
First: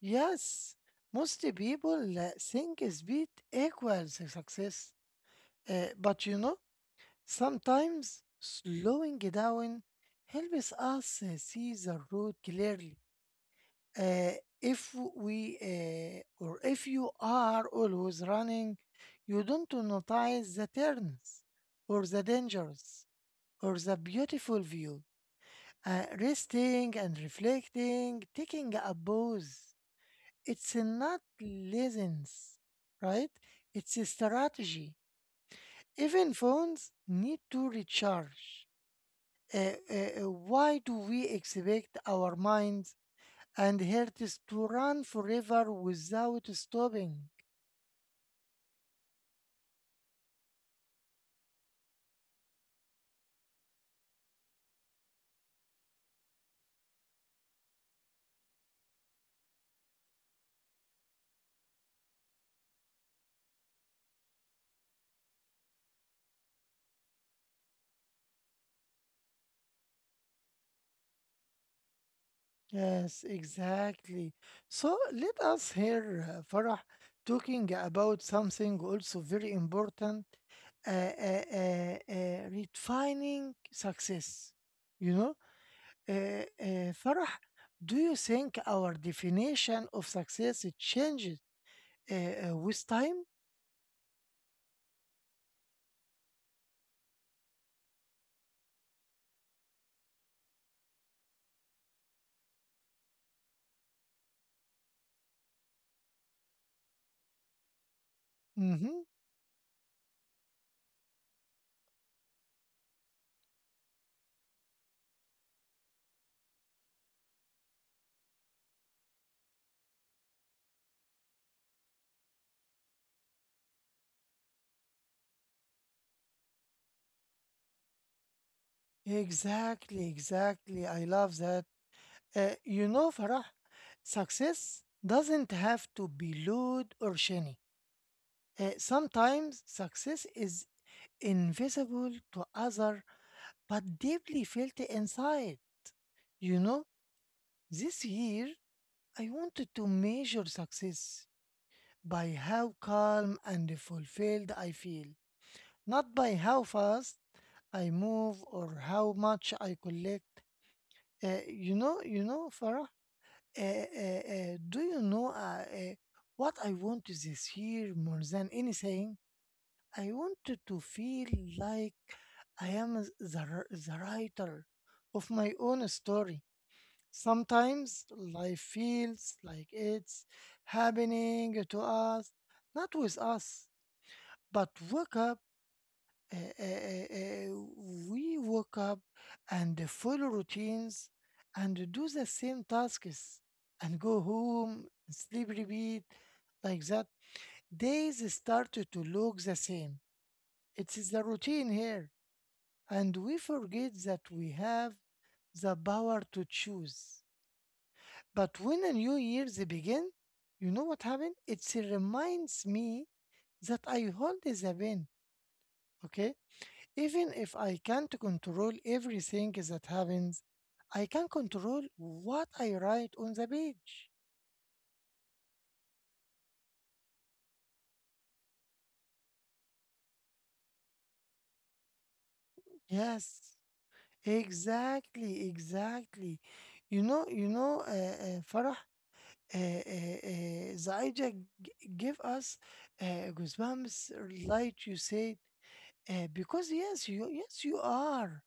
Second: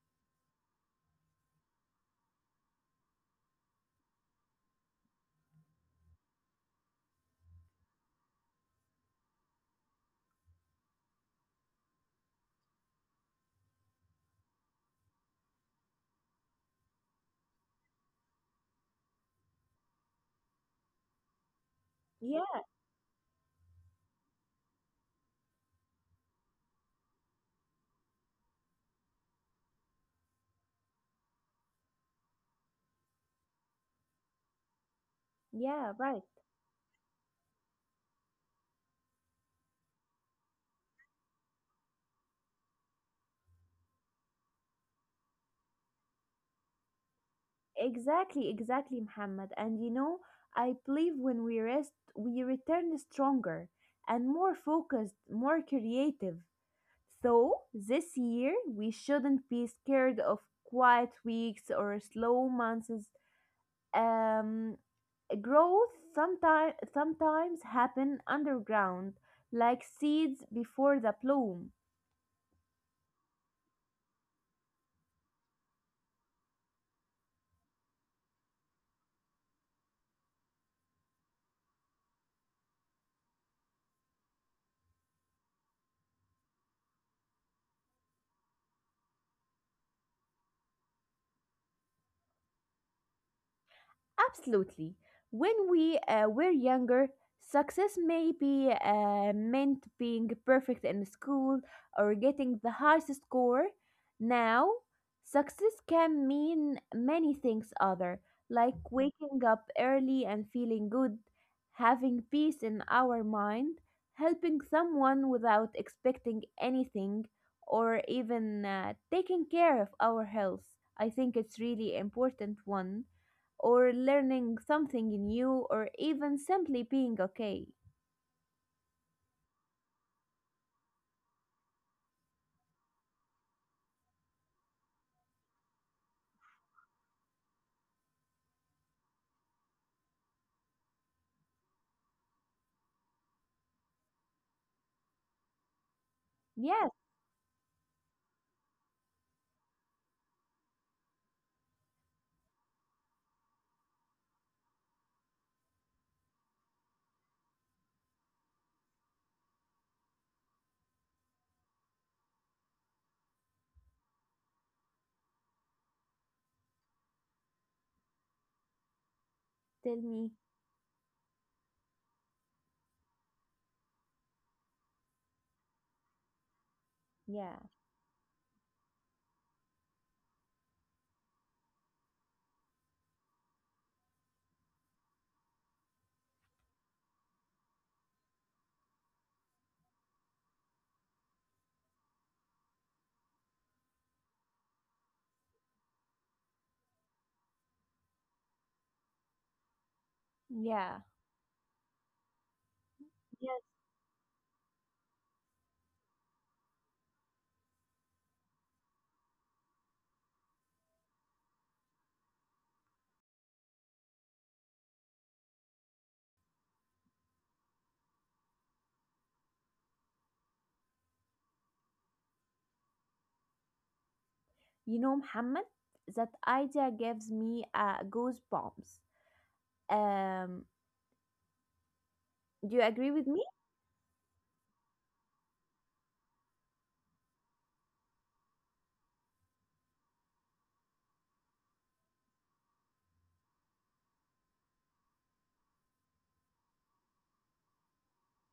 A: Yes, most people uh, think speed equals success. Uh, but you know, sometimes slowing down helps us uh, see the road clearly. Uh, if we uh, or if you are always running, you don't notice the turns or the
B: Yeah,
A: dangers or the beautiful view. Uh, resting and reflecting, taking a pause. It's not laziness, right? It's a strategy.
B: yeah, right.
A: Even phones need to recharge. Uh, uh, uh, why do we expect our minds and hearts to run forever without stopping?
B: Exactly, exactly, Muhammad. And you know, I believe when we rest, we return stronger and more focused, more creative. So, this year, we shouldn't be scared of quiet weeks or slow months. Um, growth sometimes sometimes happen underground, like seeds before the bloom.
A: Yes, exactly. So let us hear uh, Farah talking about something also very important, uh, uh, uh, uh, redefining success. You know, uh, uh, Farah, do you think our definition of success it changes uh, uh, with time?
B: Absolutely. When we uh, were younger, success may be uh, meant being perfect in school or getting the highest score. Now, success can mean many things other, like
A: Mm-hmm.
B: waking up early and feeling good, having peace in our mind, helping someone without expecting anything, or even uh, taking care of our health. I think it's really important one or learning something new or even simply being okay.
A: Exactly, exactly. I love that. Uh, you know, Farah, success doesn't have to be loud or shiny. Uh, sometimes success is invisible to others, but deeply felt inside. You
B: Yes,
A: know, this year I wanted to measure success by how calm and fulfilled I feel, not by how fast I move or how much I collect. Uh, you know, you know, Farah, uh, uh, uh, do you know uh, uh, what I want this year more than anything?
B: tell
A: I
B: me.
A: wanted to feel like I am the, r- the writer of my own story.
B: Yeah,
A: Sometimes life feels like it's happening to us, not with us, but woke up. Uh, uh, uh, uh, we woke up and follow routines and do the same tasks and go home, sleep, repeat, like that. Days started to look the same.
B: yeah,
A: It is the routine here and we
B: yes.
A: forget that we have the power to choose. But when a new year begins, you know what happened? It reminds me that I hold the pen, okay? Even if I can't control everything that happens, I can control what I write on the page.
B: You know, Muhammad, that idea gives me uh, goosebumps. Um, do you agree with me?
A: Yes, exactly, exactly. You know, you know, uh, uh, Farah, uh, uh, uh, the idea g- give us uh, goosebumps, like you said, uh, because yes, you yes you are.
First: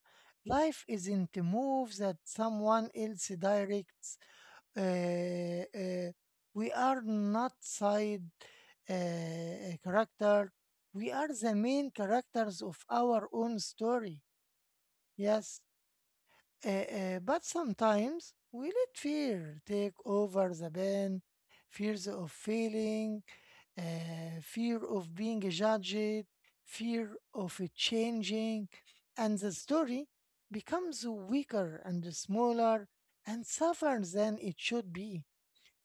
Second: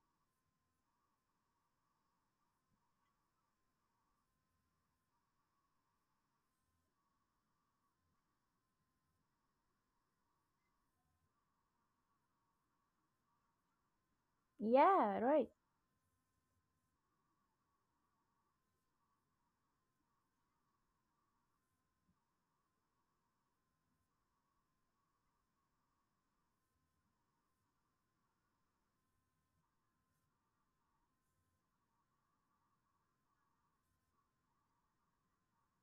A: Life isn't a move that someone else directs. Uh, uh, we are not side uh, character. We are the main characters of our own story.
B: Yeah, right.
A: Yes. Uh, uh, but sometimes we let fear take over the pain, fears of failing, uh, fear of being judged, fear of it changing, and the story becomes weaker and smaller and suffer than it should be.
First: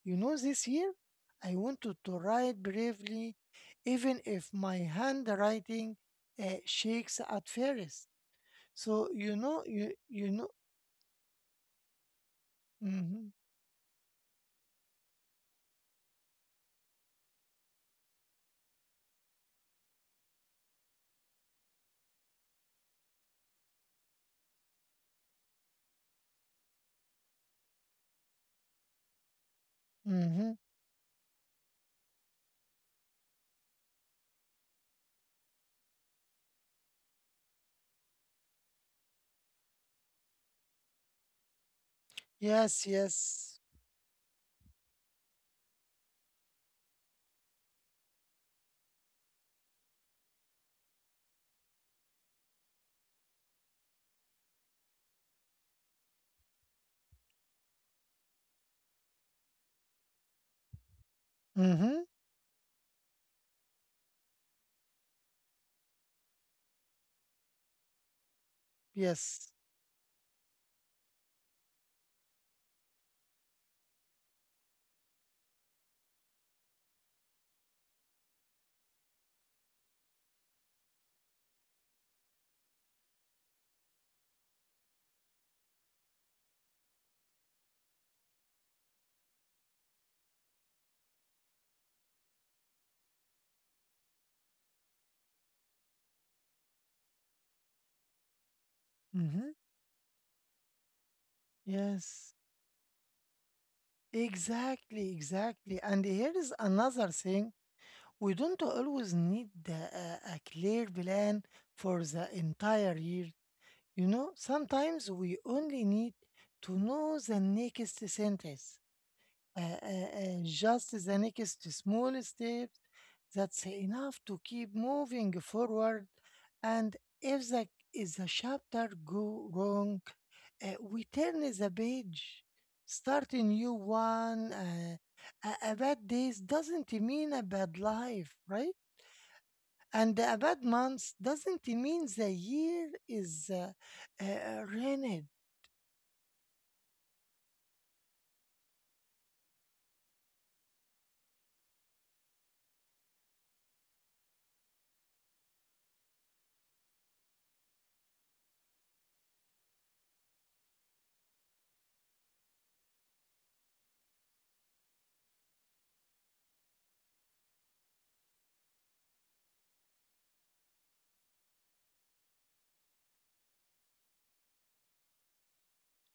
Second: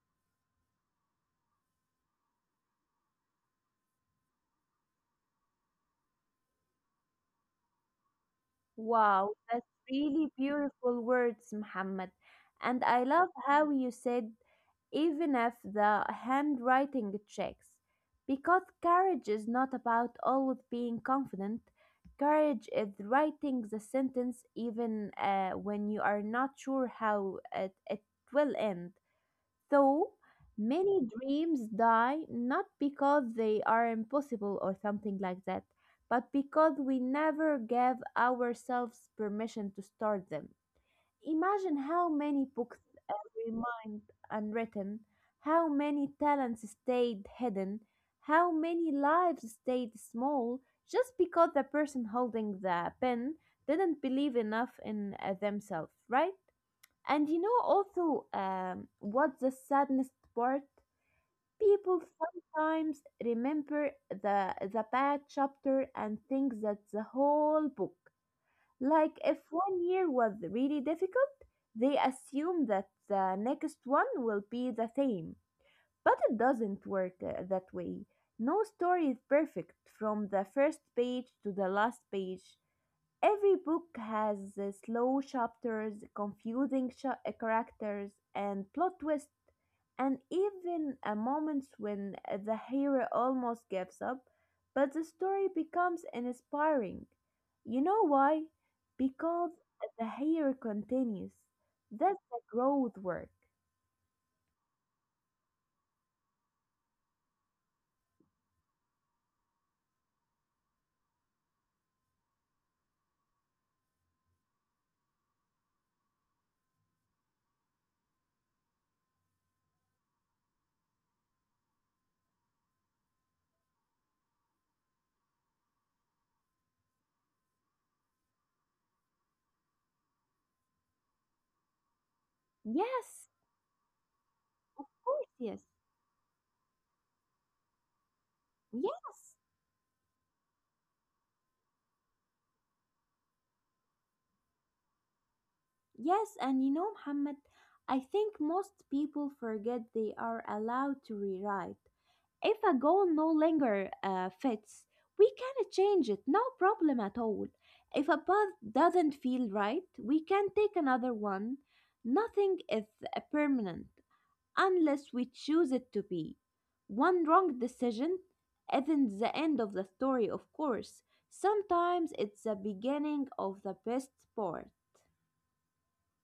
A: You know, this year I wanted to write bravely, even if my handwriting uh, shakes at first. So
B: Wow,
A: you know,
B: that's
A: you you
B: really
A: know.
B: beautiful words, Muhammad. And I love
A: Mhm.
B: how you said even if the handwriting checks. Because courage is not about always being confident. Courage is writing the sentence even uh, when you are not sure how it, it will end. So
A: Mm-hmm.
B: many dreams die not because they are impossible or something like that, but because we never gave ourselves permission to start them. Imagine how many books
A: Yes, yes.
B: remained unwritten, how many talents stayed hidden, how many lives stayed small just because the person holding the pen didn't believe enough in uh, themselves, right? And you know also, um, what's the saddest part?
A: Mm-hmm.
B: People sometimes remember the the bad chapter and think that the whole book. Like
A: Yes.
B: if one year was really difficult, they assume that the next one will be the same. But it doesn't work uh, that way. No story is perfect from the first page to the last page. Every book has uh, slow chapters, confusing cha- uh, characters, and plot twists, and even uh, moments when uh, the hero almost gives up, but the story becomes inspiring. You know why?
A: Mm-hmm.
B: Because the hero continues. That's
A: Yes.
B: the growth work.
A: Exactly, exactly. And here is another thing. We don't always need the, a, a clear plan for the entire year. You know, sometimes we only need to know the next sentence. Uh, uh, uh, just the next small steps, that's enough to keep moving forward, and if the if the chapter go wrong, uh, we turn the page,
B: Yes,
A: start a new one.
B: of
A: uh,
B: course, yes.
A: a, a bad days doesn't mean a bad life, right?
B: Yes,
A: And a bad month doesn't mean the year is uh, uh, ruined.
B: yes, and you know, Muhammad, I think most people forget they are allowed to rewrite. If a goal no longer uh, fits, we can change it, no problem at all. If a path doesn't feel right, we can take another one. Nothing is uh, permanent unless we choose it to be. One wrong decision isn't the end of the story, of course. Sometimes it's the beginning of the best part.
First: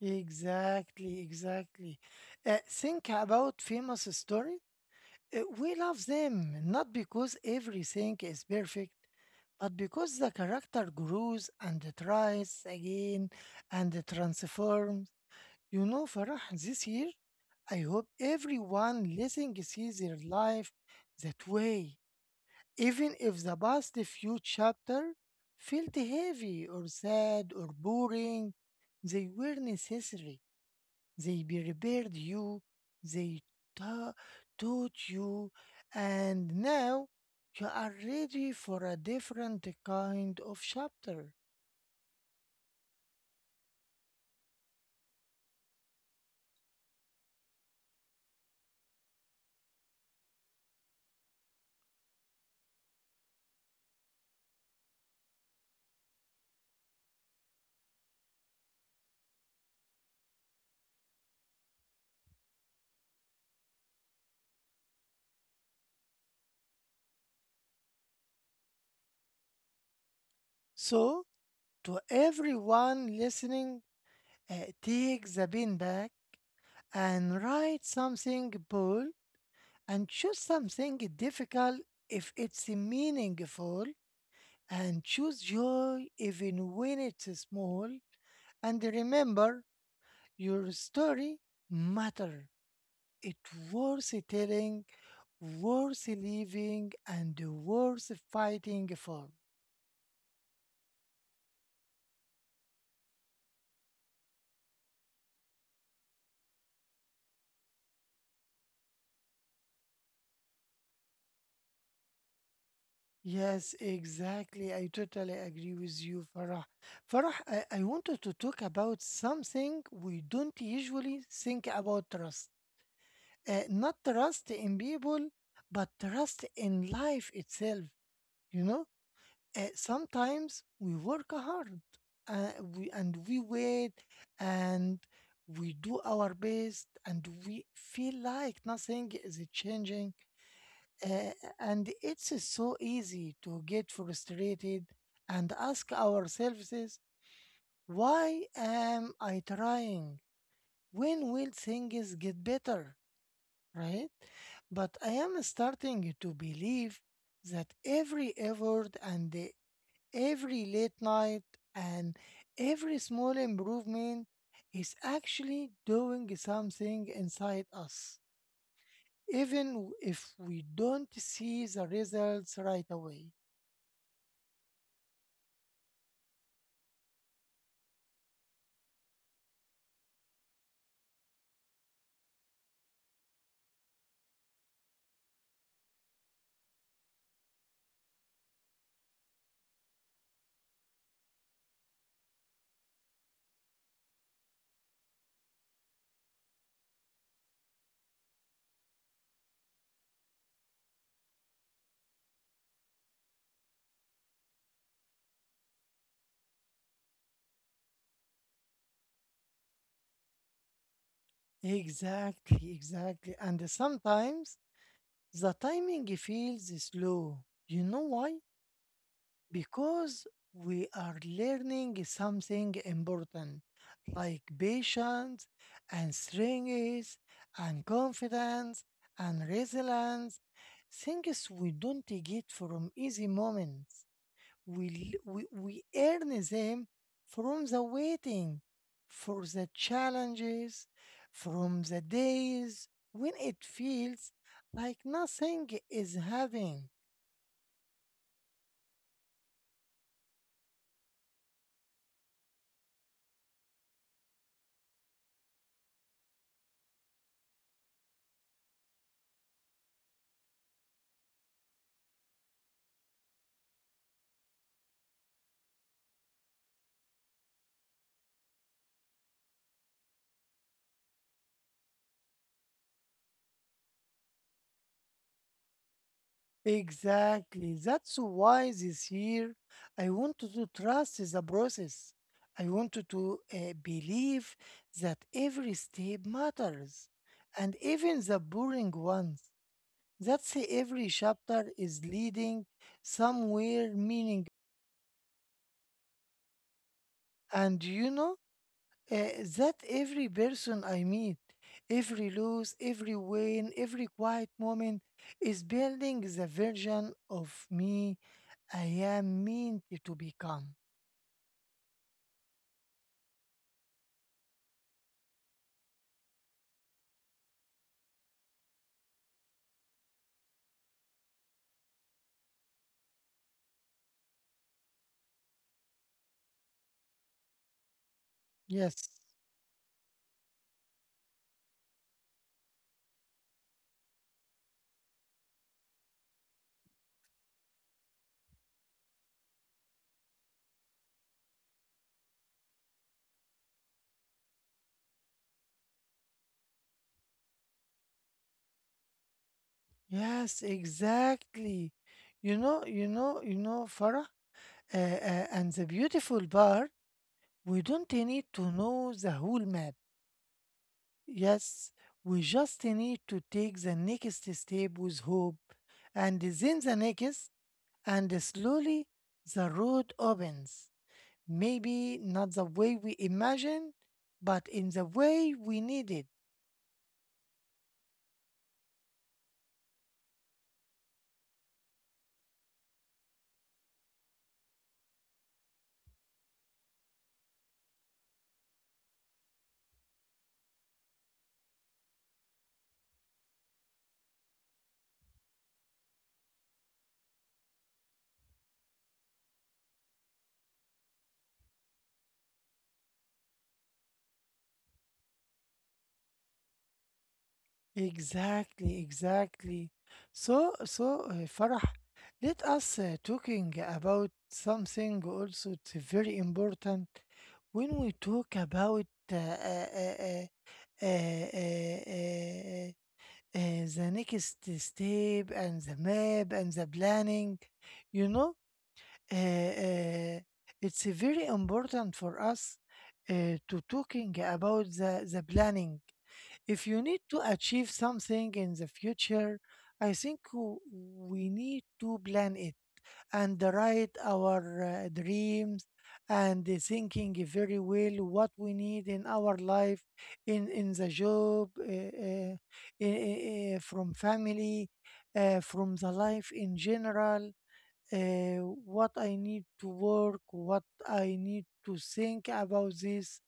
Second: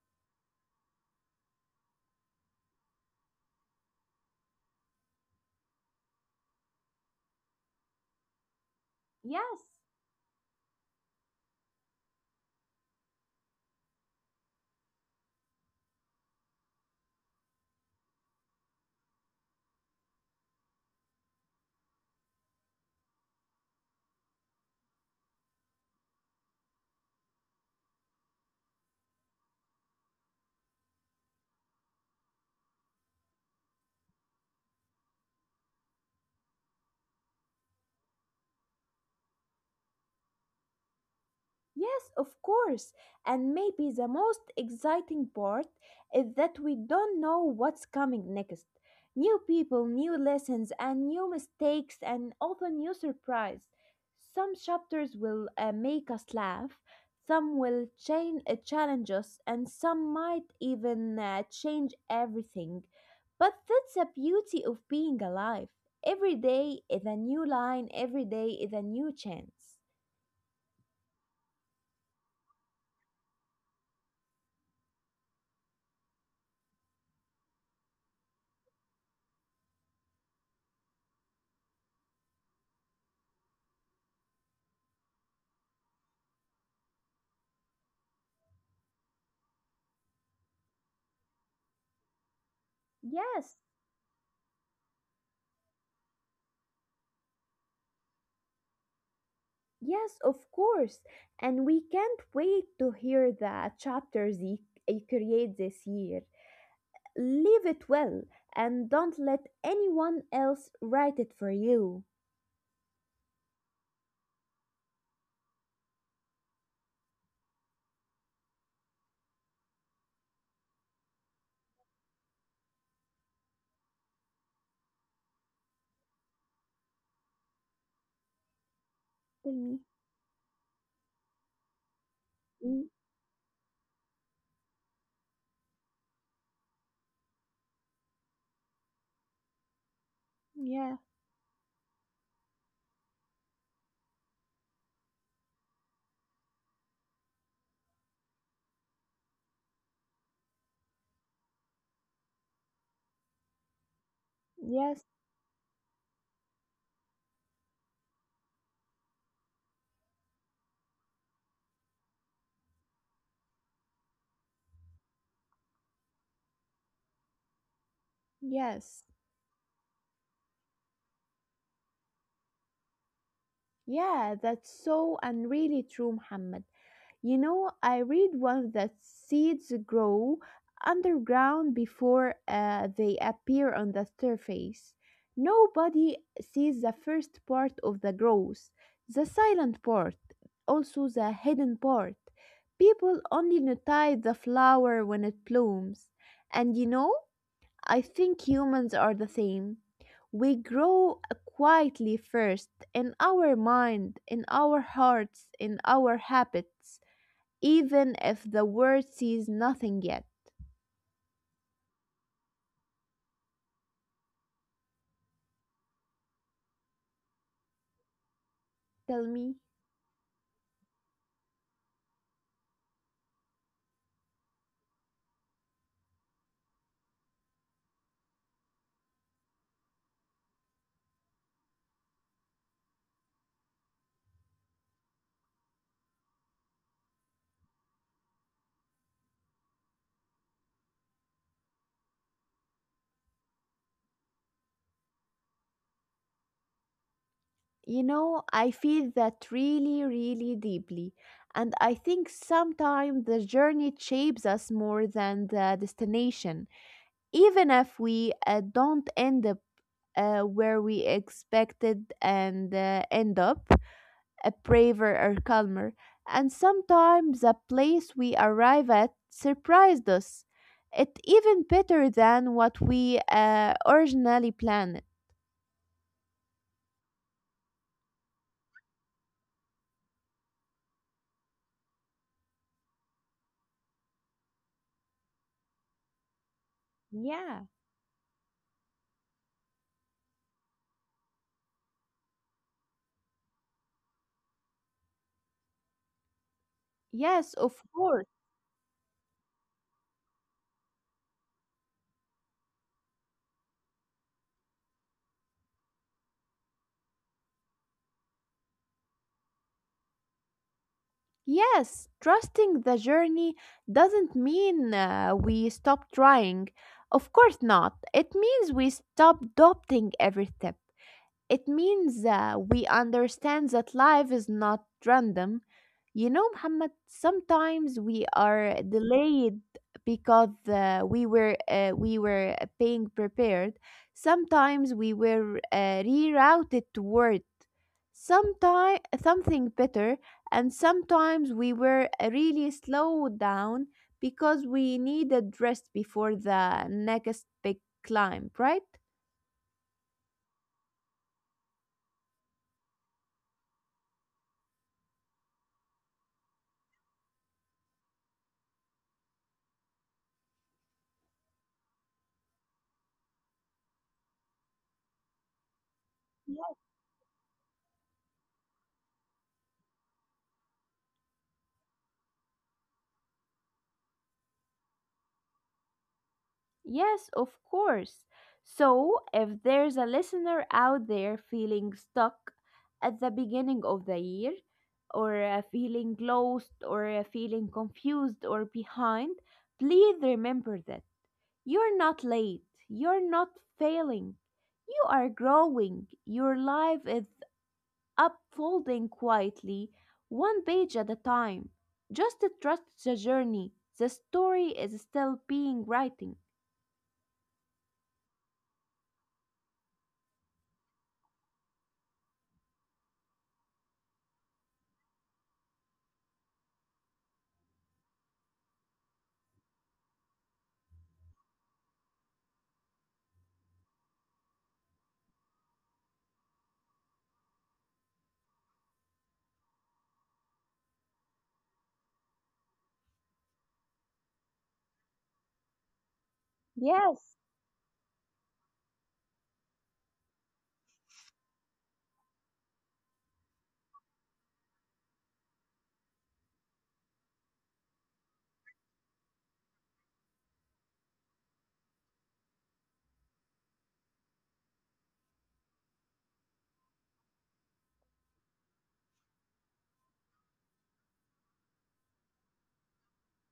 A: Exactly, exactly. Uh, think about famous stories. Uh, We love them not because everything is perfect,
B: Yes.
A: but because the character grows and tries again and transforms. You know, Farah, this year, I hope everyone listening sees their life that way, even if the past few chapters felt heavy or sad or boring, they were necessary, they prepared you, they ta- taught you, and now you are ready for a different kind of chapter.
B: Yes, of course. And maybe the most exciting part is that we don't know what's coming next. New people, new lessons, and new mistakes, and often new surprise. Some chapters will uh, make us laugh, some will chain, uh, challenge us, and some might even uh, change everything. But that's the beauty of being alive. Every day is a new line, every day is a new chance.
A: So, to everyone listening, uh, take the pen back and write something bold and choose something difficult if it's meaningful and choose joy even when it's small and remember your story matters, it
B: Yes,
A: worth telling, worth living, and worth fighting for.
B: yes, of course. And we can't wait to hear the chapters you you create this year. Leave it well and don't let anyone else write it for you.
A: Yes, exactly. I totally agree with you, Farah. Farah, I, I wanted to talk about something we don't usually think about trust. Uh, not trust in people, but trust in life itself. You know,
B: Tell
A: uh,
B: me.
A: sometimes we work hard, uh, we,
B: Mm,
A: and we wait and we do our best and we feel like nothing is changing.
B: yeah.
A: uh, and it's so easy to get frustrated and ask ourselves, why am I trying? When will things get better? Right? But
B: Yes.
A: I am starting to believe that every effort and every late night and every small improvement is actually doing something inside us,
B: Yes.
A: even if we don't see the results right away.
B: Yeah, that's so and really true, Muhammad. You know, I read once that seeds grow underground before uh, they appear on the surface. Nobody sees the first part of the growth, the silent part, also the hidden part. People only notice the flower when it blooms. And you know, I think humans are the same. We grow quietly first in our mind, in our hearts, in our habits even if the world sees nothing yet.
A: Exactly, exactly. And sometimes the timing feels slow. You know why?
B: Tell me.
A: Because we are learning something important, like patience and strength and confidence and resilience, things we don't get from easy moments. We, l- we, we earn them from the waiting, for the challenges, from the days when it feels like nothing is happening.
B: You know, I feel that really, really deeply. And I think sometimes the journey shapes us more than the destination, even if we uh, don't end up uh, where we expected and uh, end up. A braver or calmer, and sometimes the place we arrive at surprised us. It even better than what we uh, originally planned.
A: Exactly. That's why this year I wanted to trust the process. I wanted to uh, believe that every step matters,
B: Yeah.
A: and even the boring ones. That's every chapter is leading somewhere meaning.
B: Yes, of
A: And you
B: course.
A: know, uh, that every person I meet, every lose, every win, every quiet moment is building the version of me I am meant to become.
B: Yes, trusting the journey doesn't mean uh, we stop trying. Of course not. It means we stop doubting every step. It means uh, we understand that life is not random. You know, Muhammad, sometimes we are
A: Yes,
B: delayed because uh, we were uh, we were uh, being prepared. Sometimes we were uh, rerouted toward sometime something better, and sometimes we were uh, really slowed down because we needed rest before the next big climb, right?
A: yes, exactly. You know, you know, you know, Farah, uh, uh, and the beautiful part, we don't need to know the whole map. Yes, we just need to take the next step with hope, and then the next. And slowly the road opens. Maybe not the way we imagine, but in the way we need it.
B: Yes, of course. So, if there's a listener out there feeling stuck at the beginning of the year, or uh, feeling lost, or uh, feeling confused, or behind, please remember that you're not late, you're not failing, you are growing. Your life is unfolding quietly, one page at a time. Just trust the journey, the story is still being written.
A: Exactly, exactly. So, so uh, Farah, let us uh, talking about something also it's very important when we talk about uh, uh, uh, uh, uh, uh, uh, uh, the next step and the map and the planning, you know, uh, uh, it's very important for us uh, to talking about the, the planning. If you need
B: Yes.
A: to achieve something in the future, I think w- we need to plan it and write our uh, dreams and uh, thinking very well what we need in our life, in, in the job, uh, uh, i- i- i- from family, uh, from the life in general. uh, what I need to work, what I need to think about this,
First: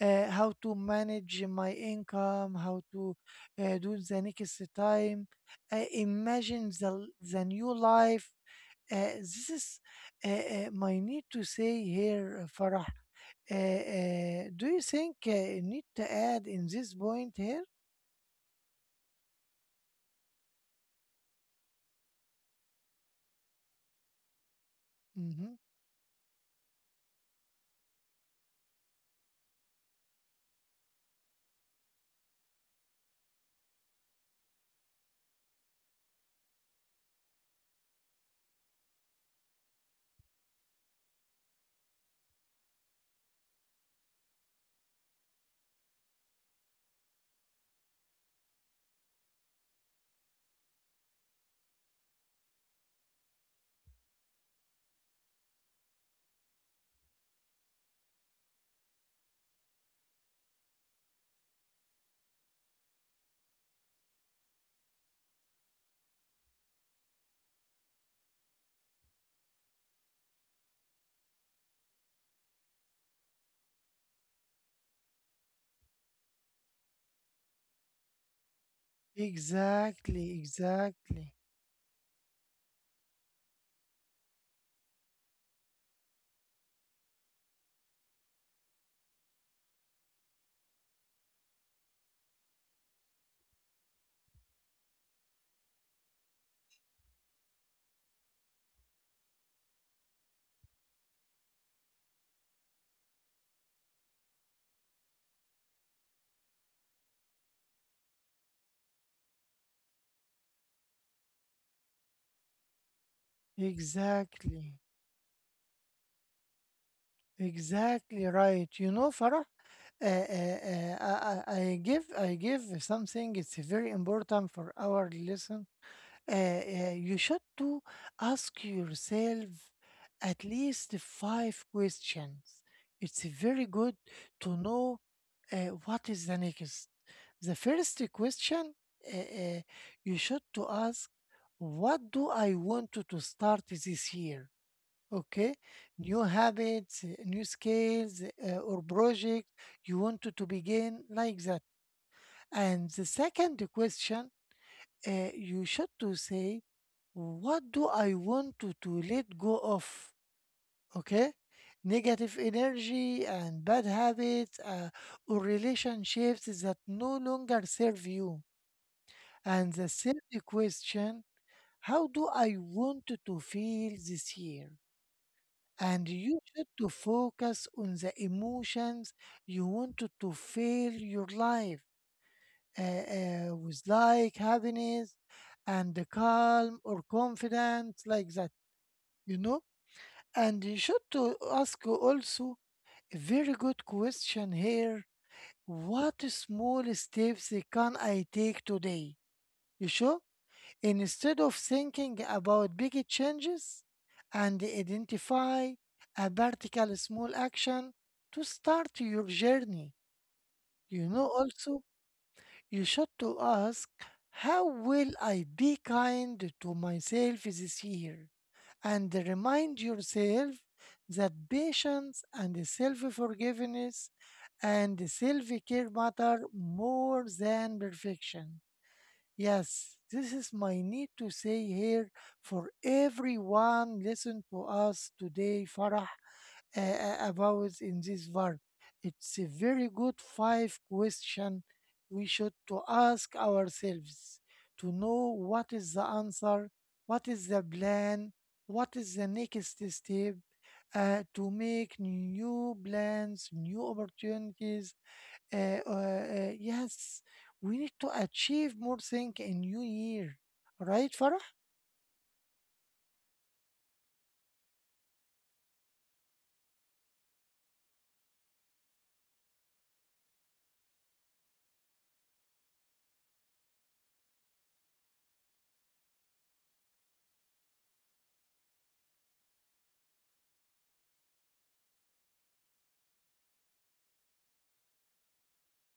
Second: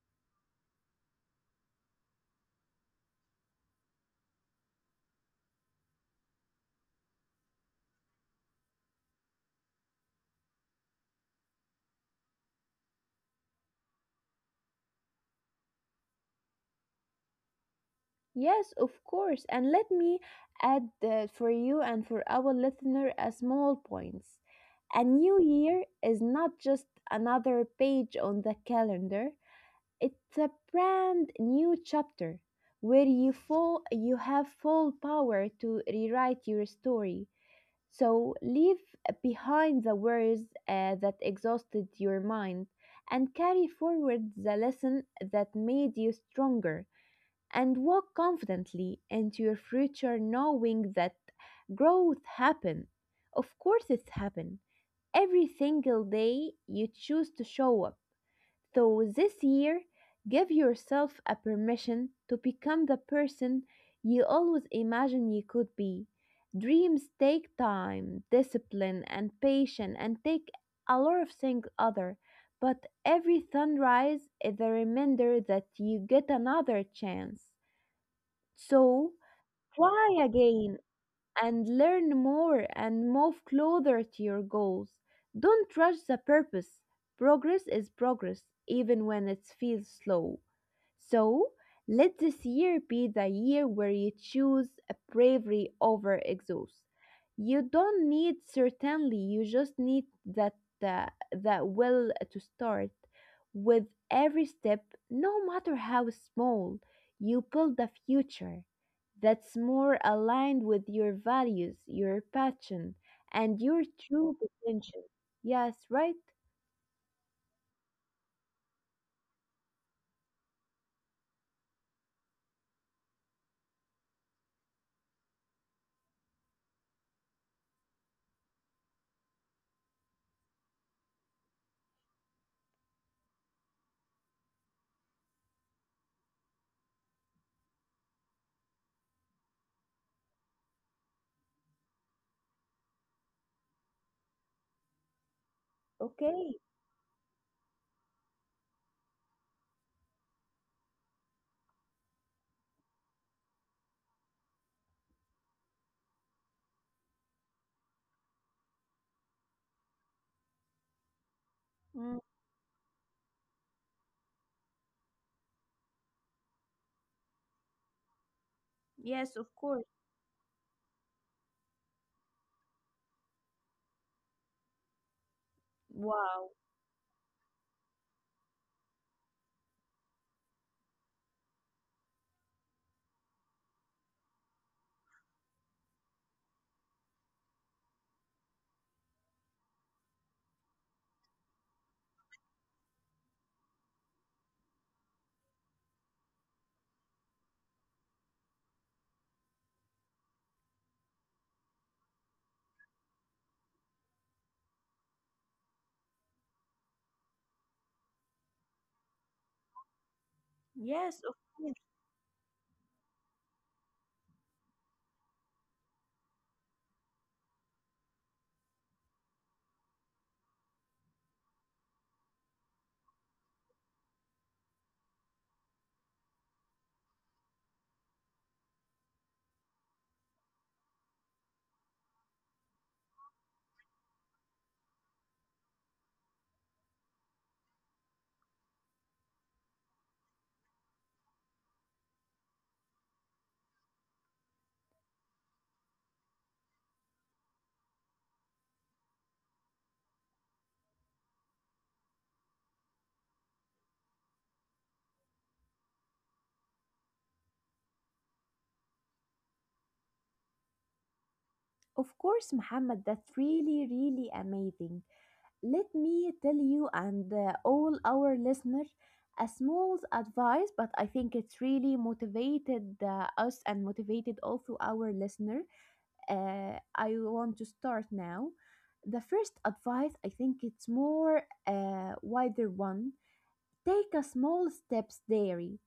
A: uh, how to manage my income, how to uh, do the next time. Uh, imagine the, the new life. Uh, this is uh, uh, my need to say here, uh, Farah. Uh, uh, do you think uh, you need to add in this point here?
B: Yes, of course. And let me add uh, for you and for our listener a small point. A new
A: Hmm.
B: year is not just another page on the calendar. It's a brand new chapter where you full you have full power to rewrite your story. So leave behind the worries uh, that exhausted your mind and carry forward the lesson that made you stronger and walk confidently into your future knowing that growth happen. Of course it's happen. Every single day you choose to show up. So this year, give yourself a permission to become the person you always imagined you could be. Dreams take time, discipline, and patience, and take a lot of things other. But every sunrise is a reminder that you get another chance. So try
A: Exactly,
B: again
A: exactly,
B: and learn more and move closer to your goals. Don't rush the purpose. Progress is progress, even when it feels slow. So let this year be the year where you choose a bravery over exhaust. You don't need certainly, you just need that uh, that will to start. With every step, no matter how small, you build a future that's more aligned with your values, your passion, and your true
A: exactly,
B: potential. Yes, right?
A: exactly right. You know, Farah. Uh, uh, uh, I, I I give I give something. It's very important for our lesson. Uh, uh, you should to ask yourself at least five questions. It's very good to know uh, what is the next. The first question uh, uh, you should to ask, what do I want to to start this year? Okay, new
B: Okay.
A: habits, uh, new skills, uh, or project you want to, to begin like that. And the second question, uh, you should to say, what do I want to, to let go of? Okay,
B: Mm,
A: negative energy and bad habits, uh, or relationships that no longer serve you.
B: yes, of
A: And
B: course.
A: the third question, how do I want to to feel this year? And you
B: Wow.
A: should to focus on the emotions you wanted to fill your life uh, uh, with, like happiness and the calm or confidence like that, you know. And you should to ask also a very good question here, what small steps can I take today? You sure? Instead of thinking about big changes and identify a particular small action to start your journey. You
B: Yes,
A: know,
B: of course.
A: also, you should to ask, how will I be kind to myself this year? And remind yourself that patience and self-forgiveness and self-care matter more than perfection. Yes, this is my need to say here for everyone listen to us today, Farah, uh, uh, about in this war. It's a very good five question we should to ask ourselves, to know what is the answer, what is the plan, what is the next step, uh, to make new plans, new opportunities, uh, uh, uh, yes, we need to achieve more thing in new year, right, Farah?
B: Of course, Muhammad, that's really, really amazing. Let me tell you and uh, all our listeners a small advice, but I think it's really motivated uh, us and motivated also our listener. Uh, I want to start now. The first advice, I think it's more uh, wider one. Take a small steps daily.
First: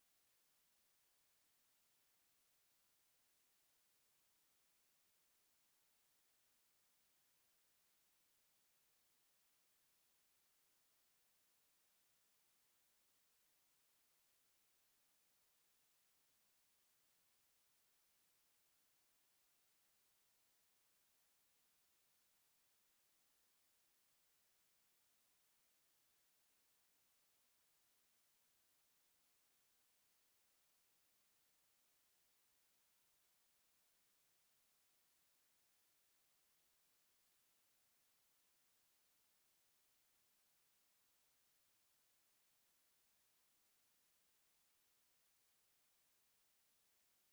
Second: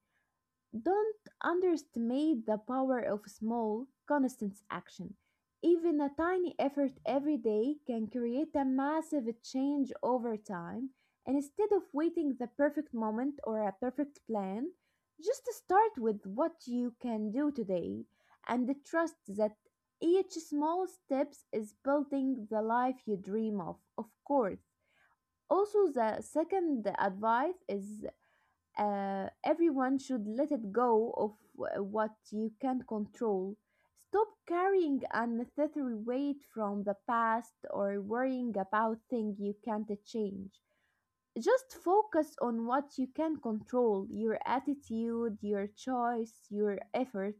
B: Don't underestimate the power of small, constant action. Even a tiny effort every day can create a massive change over time. And instead of waiting the perfect moment or a perfect plan, just start with what you can do today and trust that each small step is building the life you dream of. Of course. Also, the second advice is uh, everyone should let it go of w- what you can't control. Stop carrying unnecessary weight from the past or worrying about things you can't change. Just focus on what you can control your attitude, your choice, your effort.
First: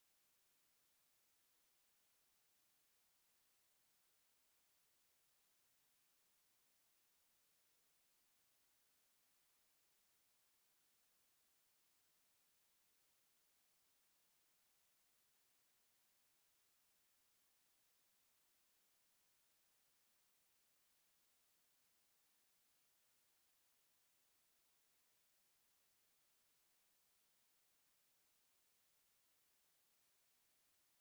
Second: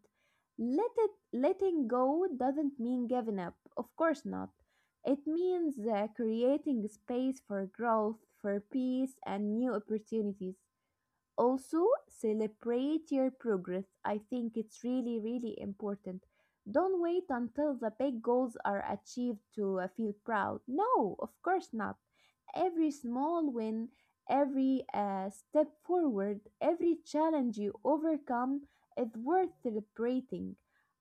B: Let it, letting go doesn't mean giving up, of course not. It means uh, creating space for growth, for peace, and new opportunities. Also, celebrate your progress. I think it's really, really important. Don't wait until the big goals are achieved to uh, feel proud. No, of course not. Every small win, every uh, step forward, every challenge you overcome is worth celebrating.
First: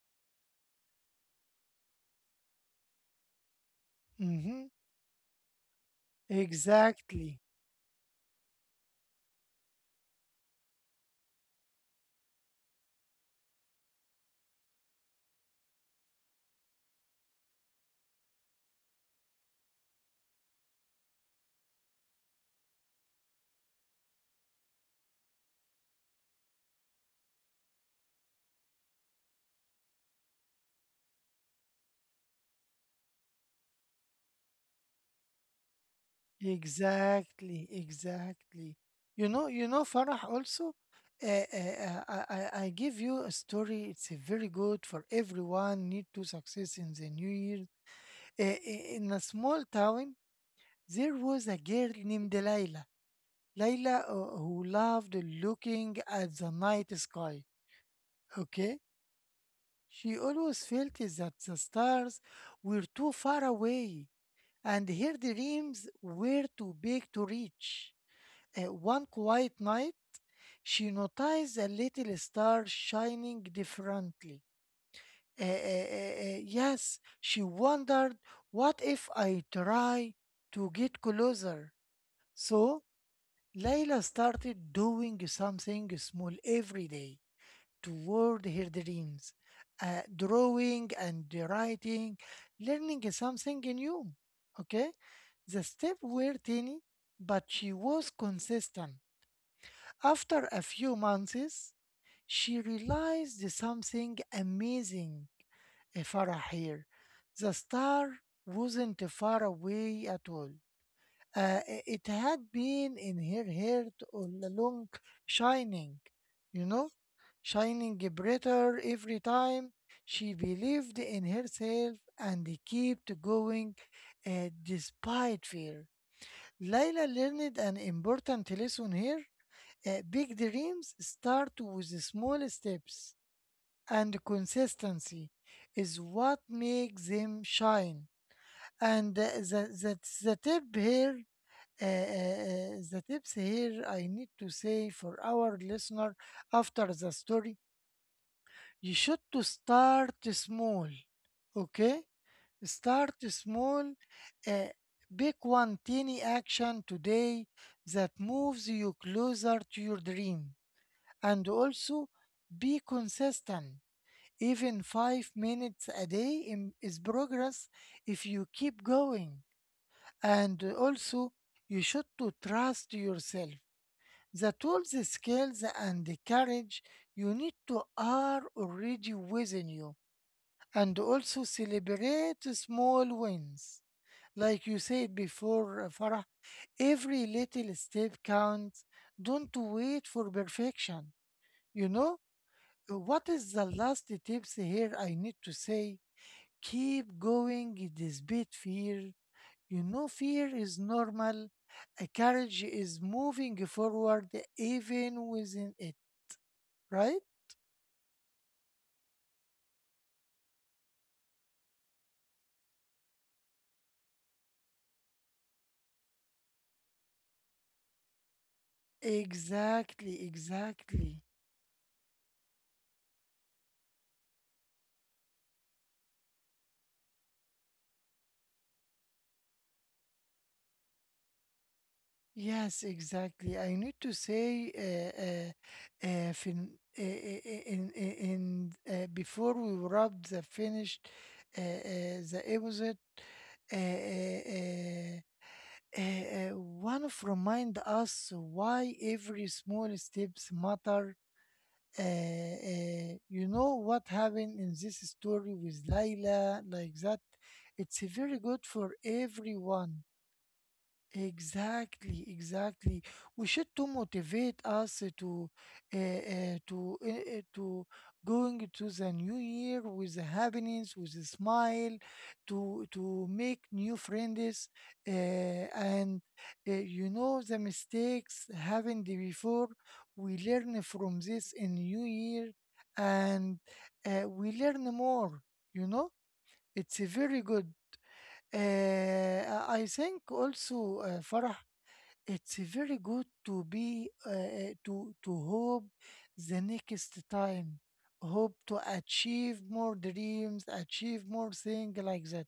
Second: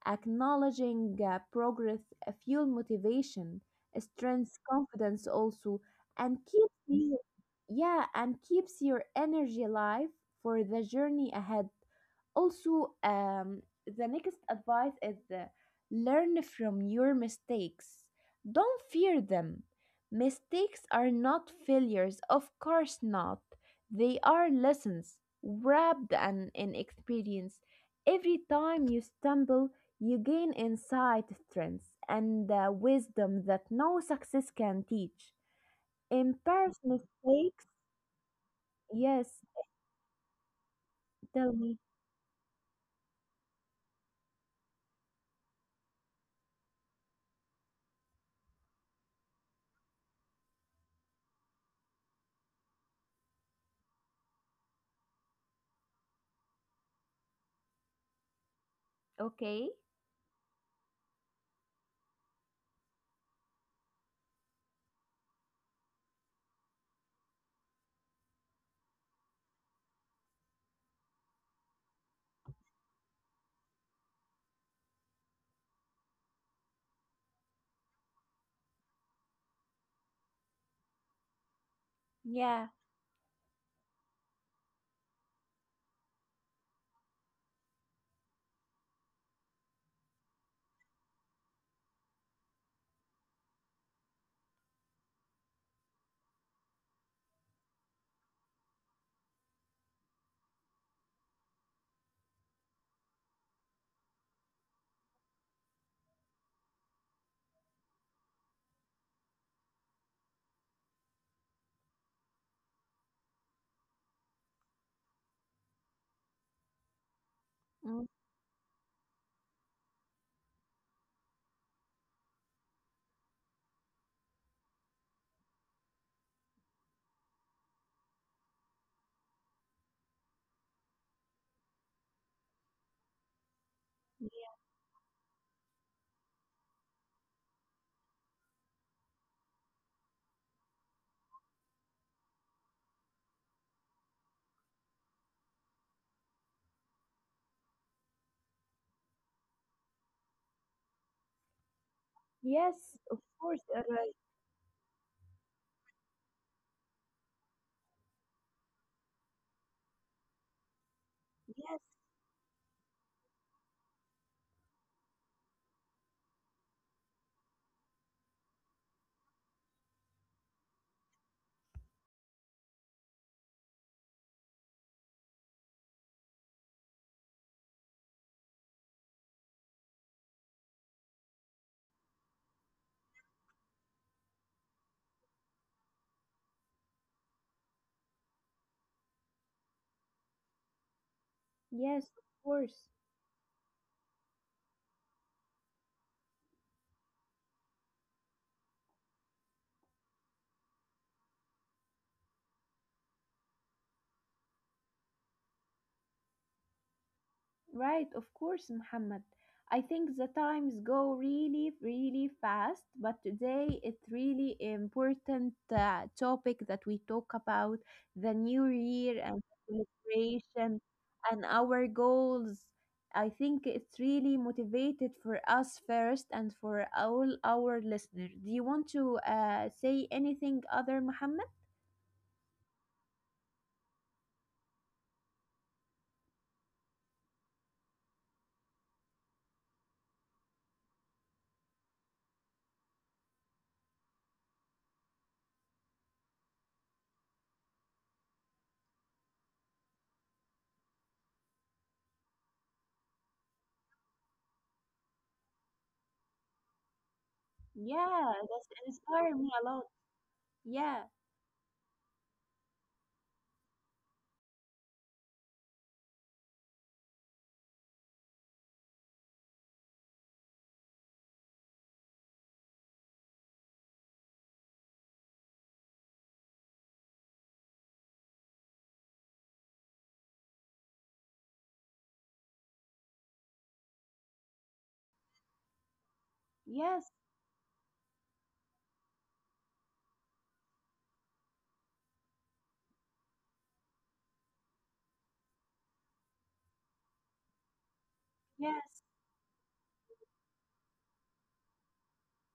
B: Acknowledging uh, progress uh, fuel motivation, strengths
A: Mm-hmm.
B: confidence also, and keep the,
A: Exactly,
B: yeah, and keeps your energy alive for the journey ahead. Also, um, the next advice is uh, learn from your mistakes. Don't fear them. Mistakes are not failures, of course not. They are lessons wrapped in, in experience. Every time you stumble, you gain insight strength and uh, wisdom that no success can teach. Embarrass mistakes.
A: exactly, exactly.
B: Yes,
A: You know, you know, Farah. Also, uh,
B: tell me.
A: uh, uh, I, I I give you a story. It's a very good for everyone. Need to success in the new year. Uh, i- in a small town, there was a girl named Layla. Layla, uh, who loved looking at the night sky. Okay.
B: Okay.
A: She always felt that the stars were too far away, and her dreams were too big to reach. Uh, one quiet night, she noticed a little star shining differently. Uh, uh, uh, uh, yes, she wondered, what if I try to get closer?
B: Yeah.
A: So, Layla started doing something small every day toward her dreams, uh, drawing and writing, learning something new. Okay? The steps were tiny, but she was consistent. After a few months, she realized something amazing, eh, Farah here. The star wasn't far away at all. Uh, it had been in her heart all along, shining, you know, shining
B: Mm.
A: brighter every time. She believed in herself and kept going uh, despite fear. Layla learned an important lesson here. Uh, big dreams start with small steps, and consistency is what makes them shine. And uh, the the the tip here, uh, uh, uh, the tips here I need to say for our listener after the story, you should to start small, okay?
B: Yes,
A: Start
B: of course, uh,
A: small, uh, pick one tiny action today that moves you closer to your dream, and
B: yes,
A: also be consistent. Even five minutes a day in- is progress if you keep going. And also, you should to trust yourself. The tools, the skills, and the courage you need to are already within you. And also celebrate small wins. Like you said before, uh, Farah, every little step counts. Don't wait for perfection. You
B: yes,
A: know,
B: of course.
A: Uh, what is the last tips here I need to say? Keep going despite fear, you know, fear is normal. A courage is moving forward even within it, right?
B: Right, of course, Muhammad. I think the times go really, really fast, but today it's really important uh, topic that we talk about the new year and
A: Exactly,
B: celebration
A: exactly.
B: and our goals. I think it's really motivated for us first and for all our listeners. Do you want to uh, say anything other, Muhammad?
A: Yes, exactly. I need to say uh, uh, uh, fin uh, uh, uh, in, in, in uh, before we wrap the finished uh, uh, the episode, uh, uh, uh, uh, uh, one of remind us why every small steps matter. Uh, uh, you know what happened in this story with Layla, like that? It's
B: Yeah,
A: very good
B: that's
A: for
B: inspired me a lot.
A: everyone.
B: Yeah,
A: Exactly, exactly. We should to motivate us to uh, uh, to uh, uh, to going to the new year with the happiness, with a smile, to to make new friends, uh, and uh, you know the mistakes happened before. We learn from this in new year, and uh, we learn more. You know, it's
B: yes,
A: a very good. Uh, I I think also, uh, Farah, it's very good to be uh, uh, to to hope the next time, hope to
B: yes.
A: achieve more dreams, achieve more thing like that.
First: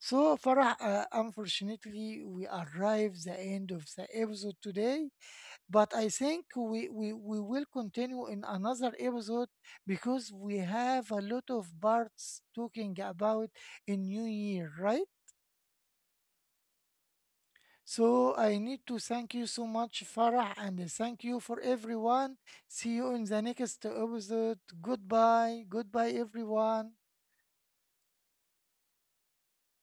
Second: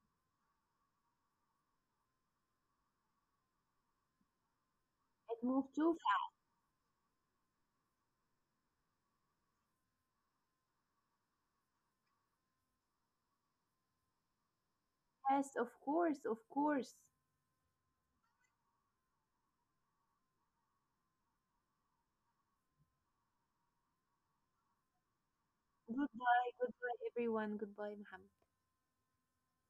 A: So Farah, uh, unfortunately, we arrive the end of the episode today,
B: It moved
A: but
B: too.
A: I think we, we we will continue in another episode because we have a lot of parts talking about a new year, right?
B: Yes, of course, of course.
A: So I need to thank you so much, Farah, and thank you for everyone. See you in the next episode. Goodbye. Goodbye,
B: Goodbye,
A: everyone.
B: goodbye, everyone. Goodbye, Muhammad.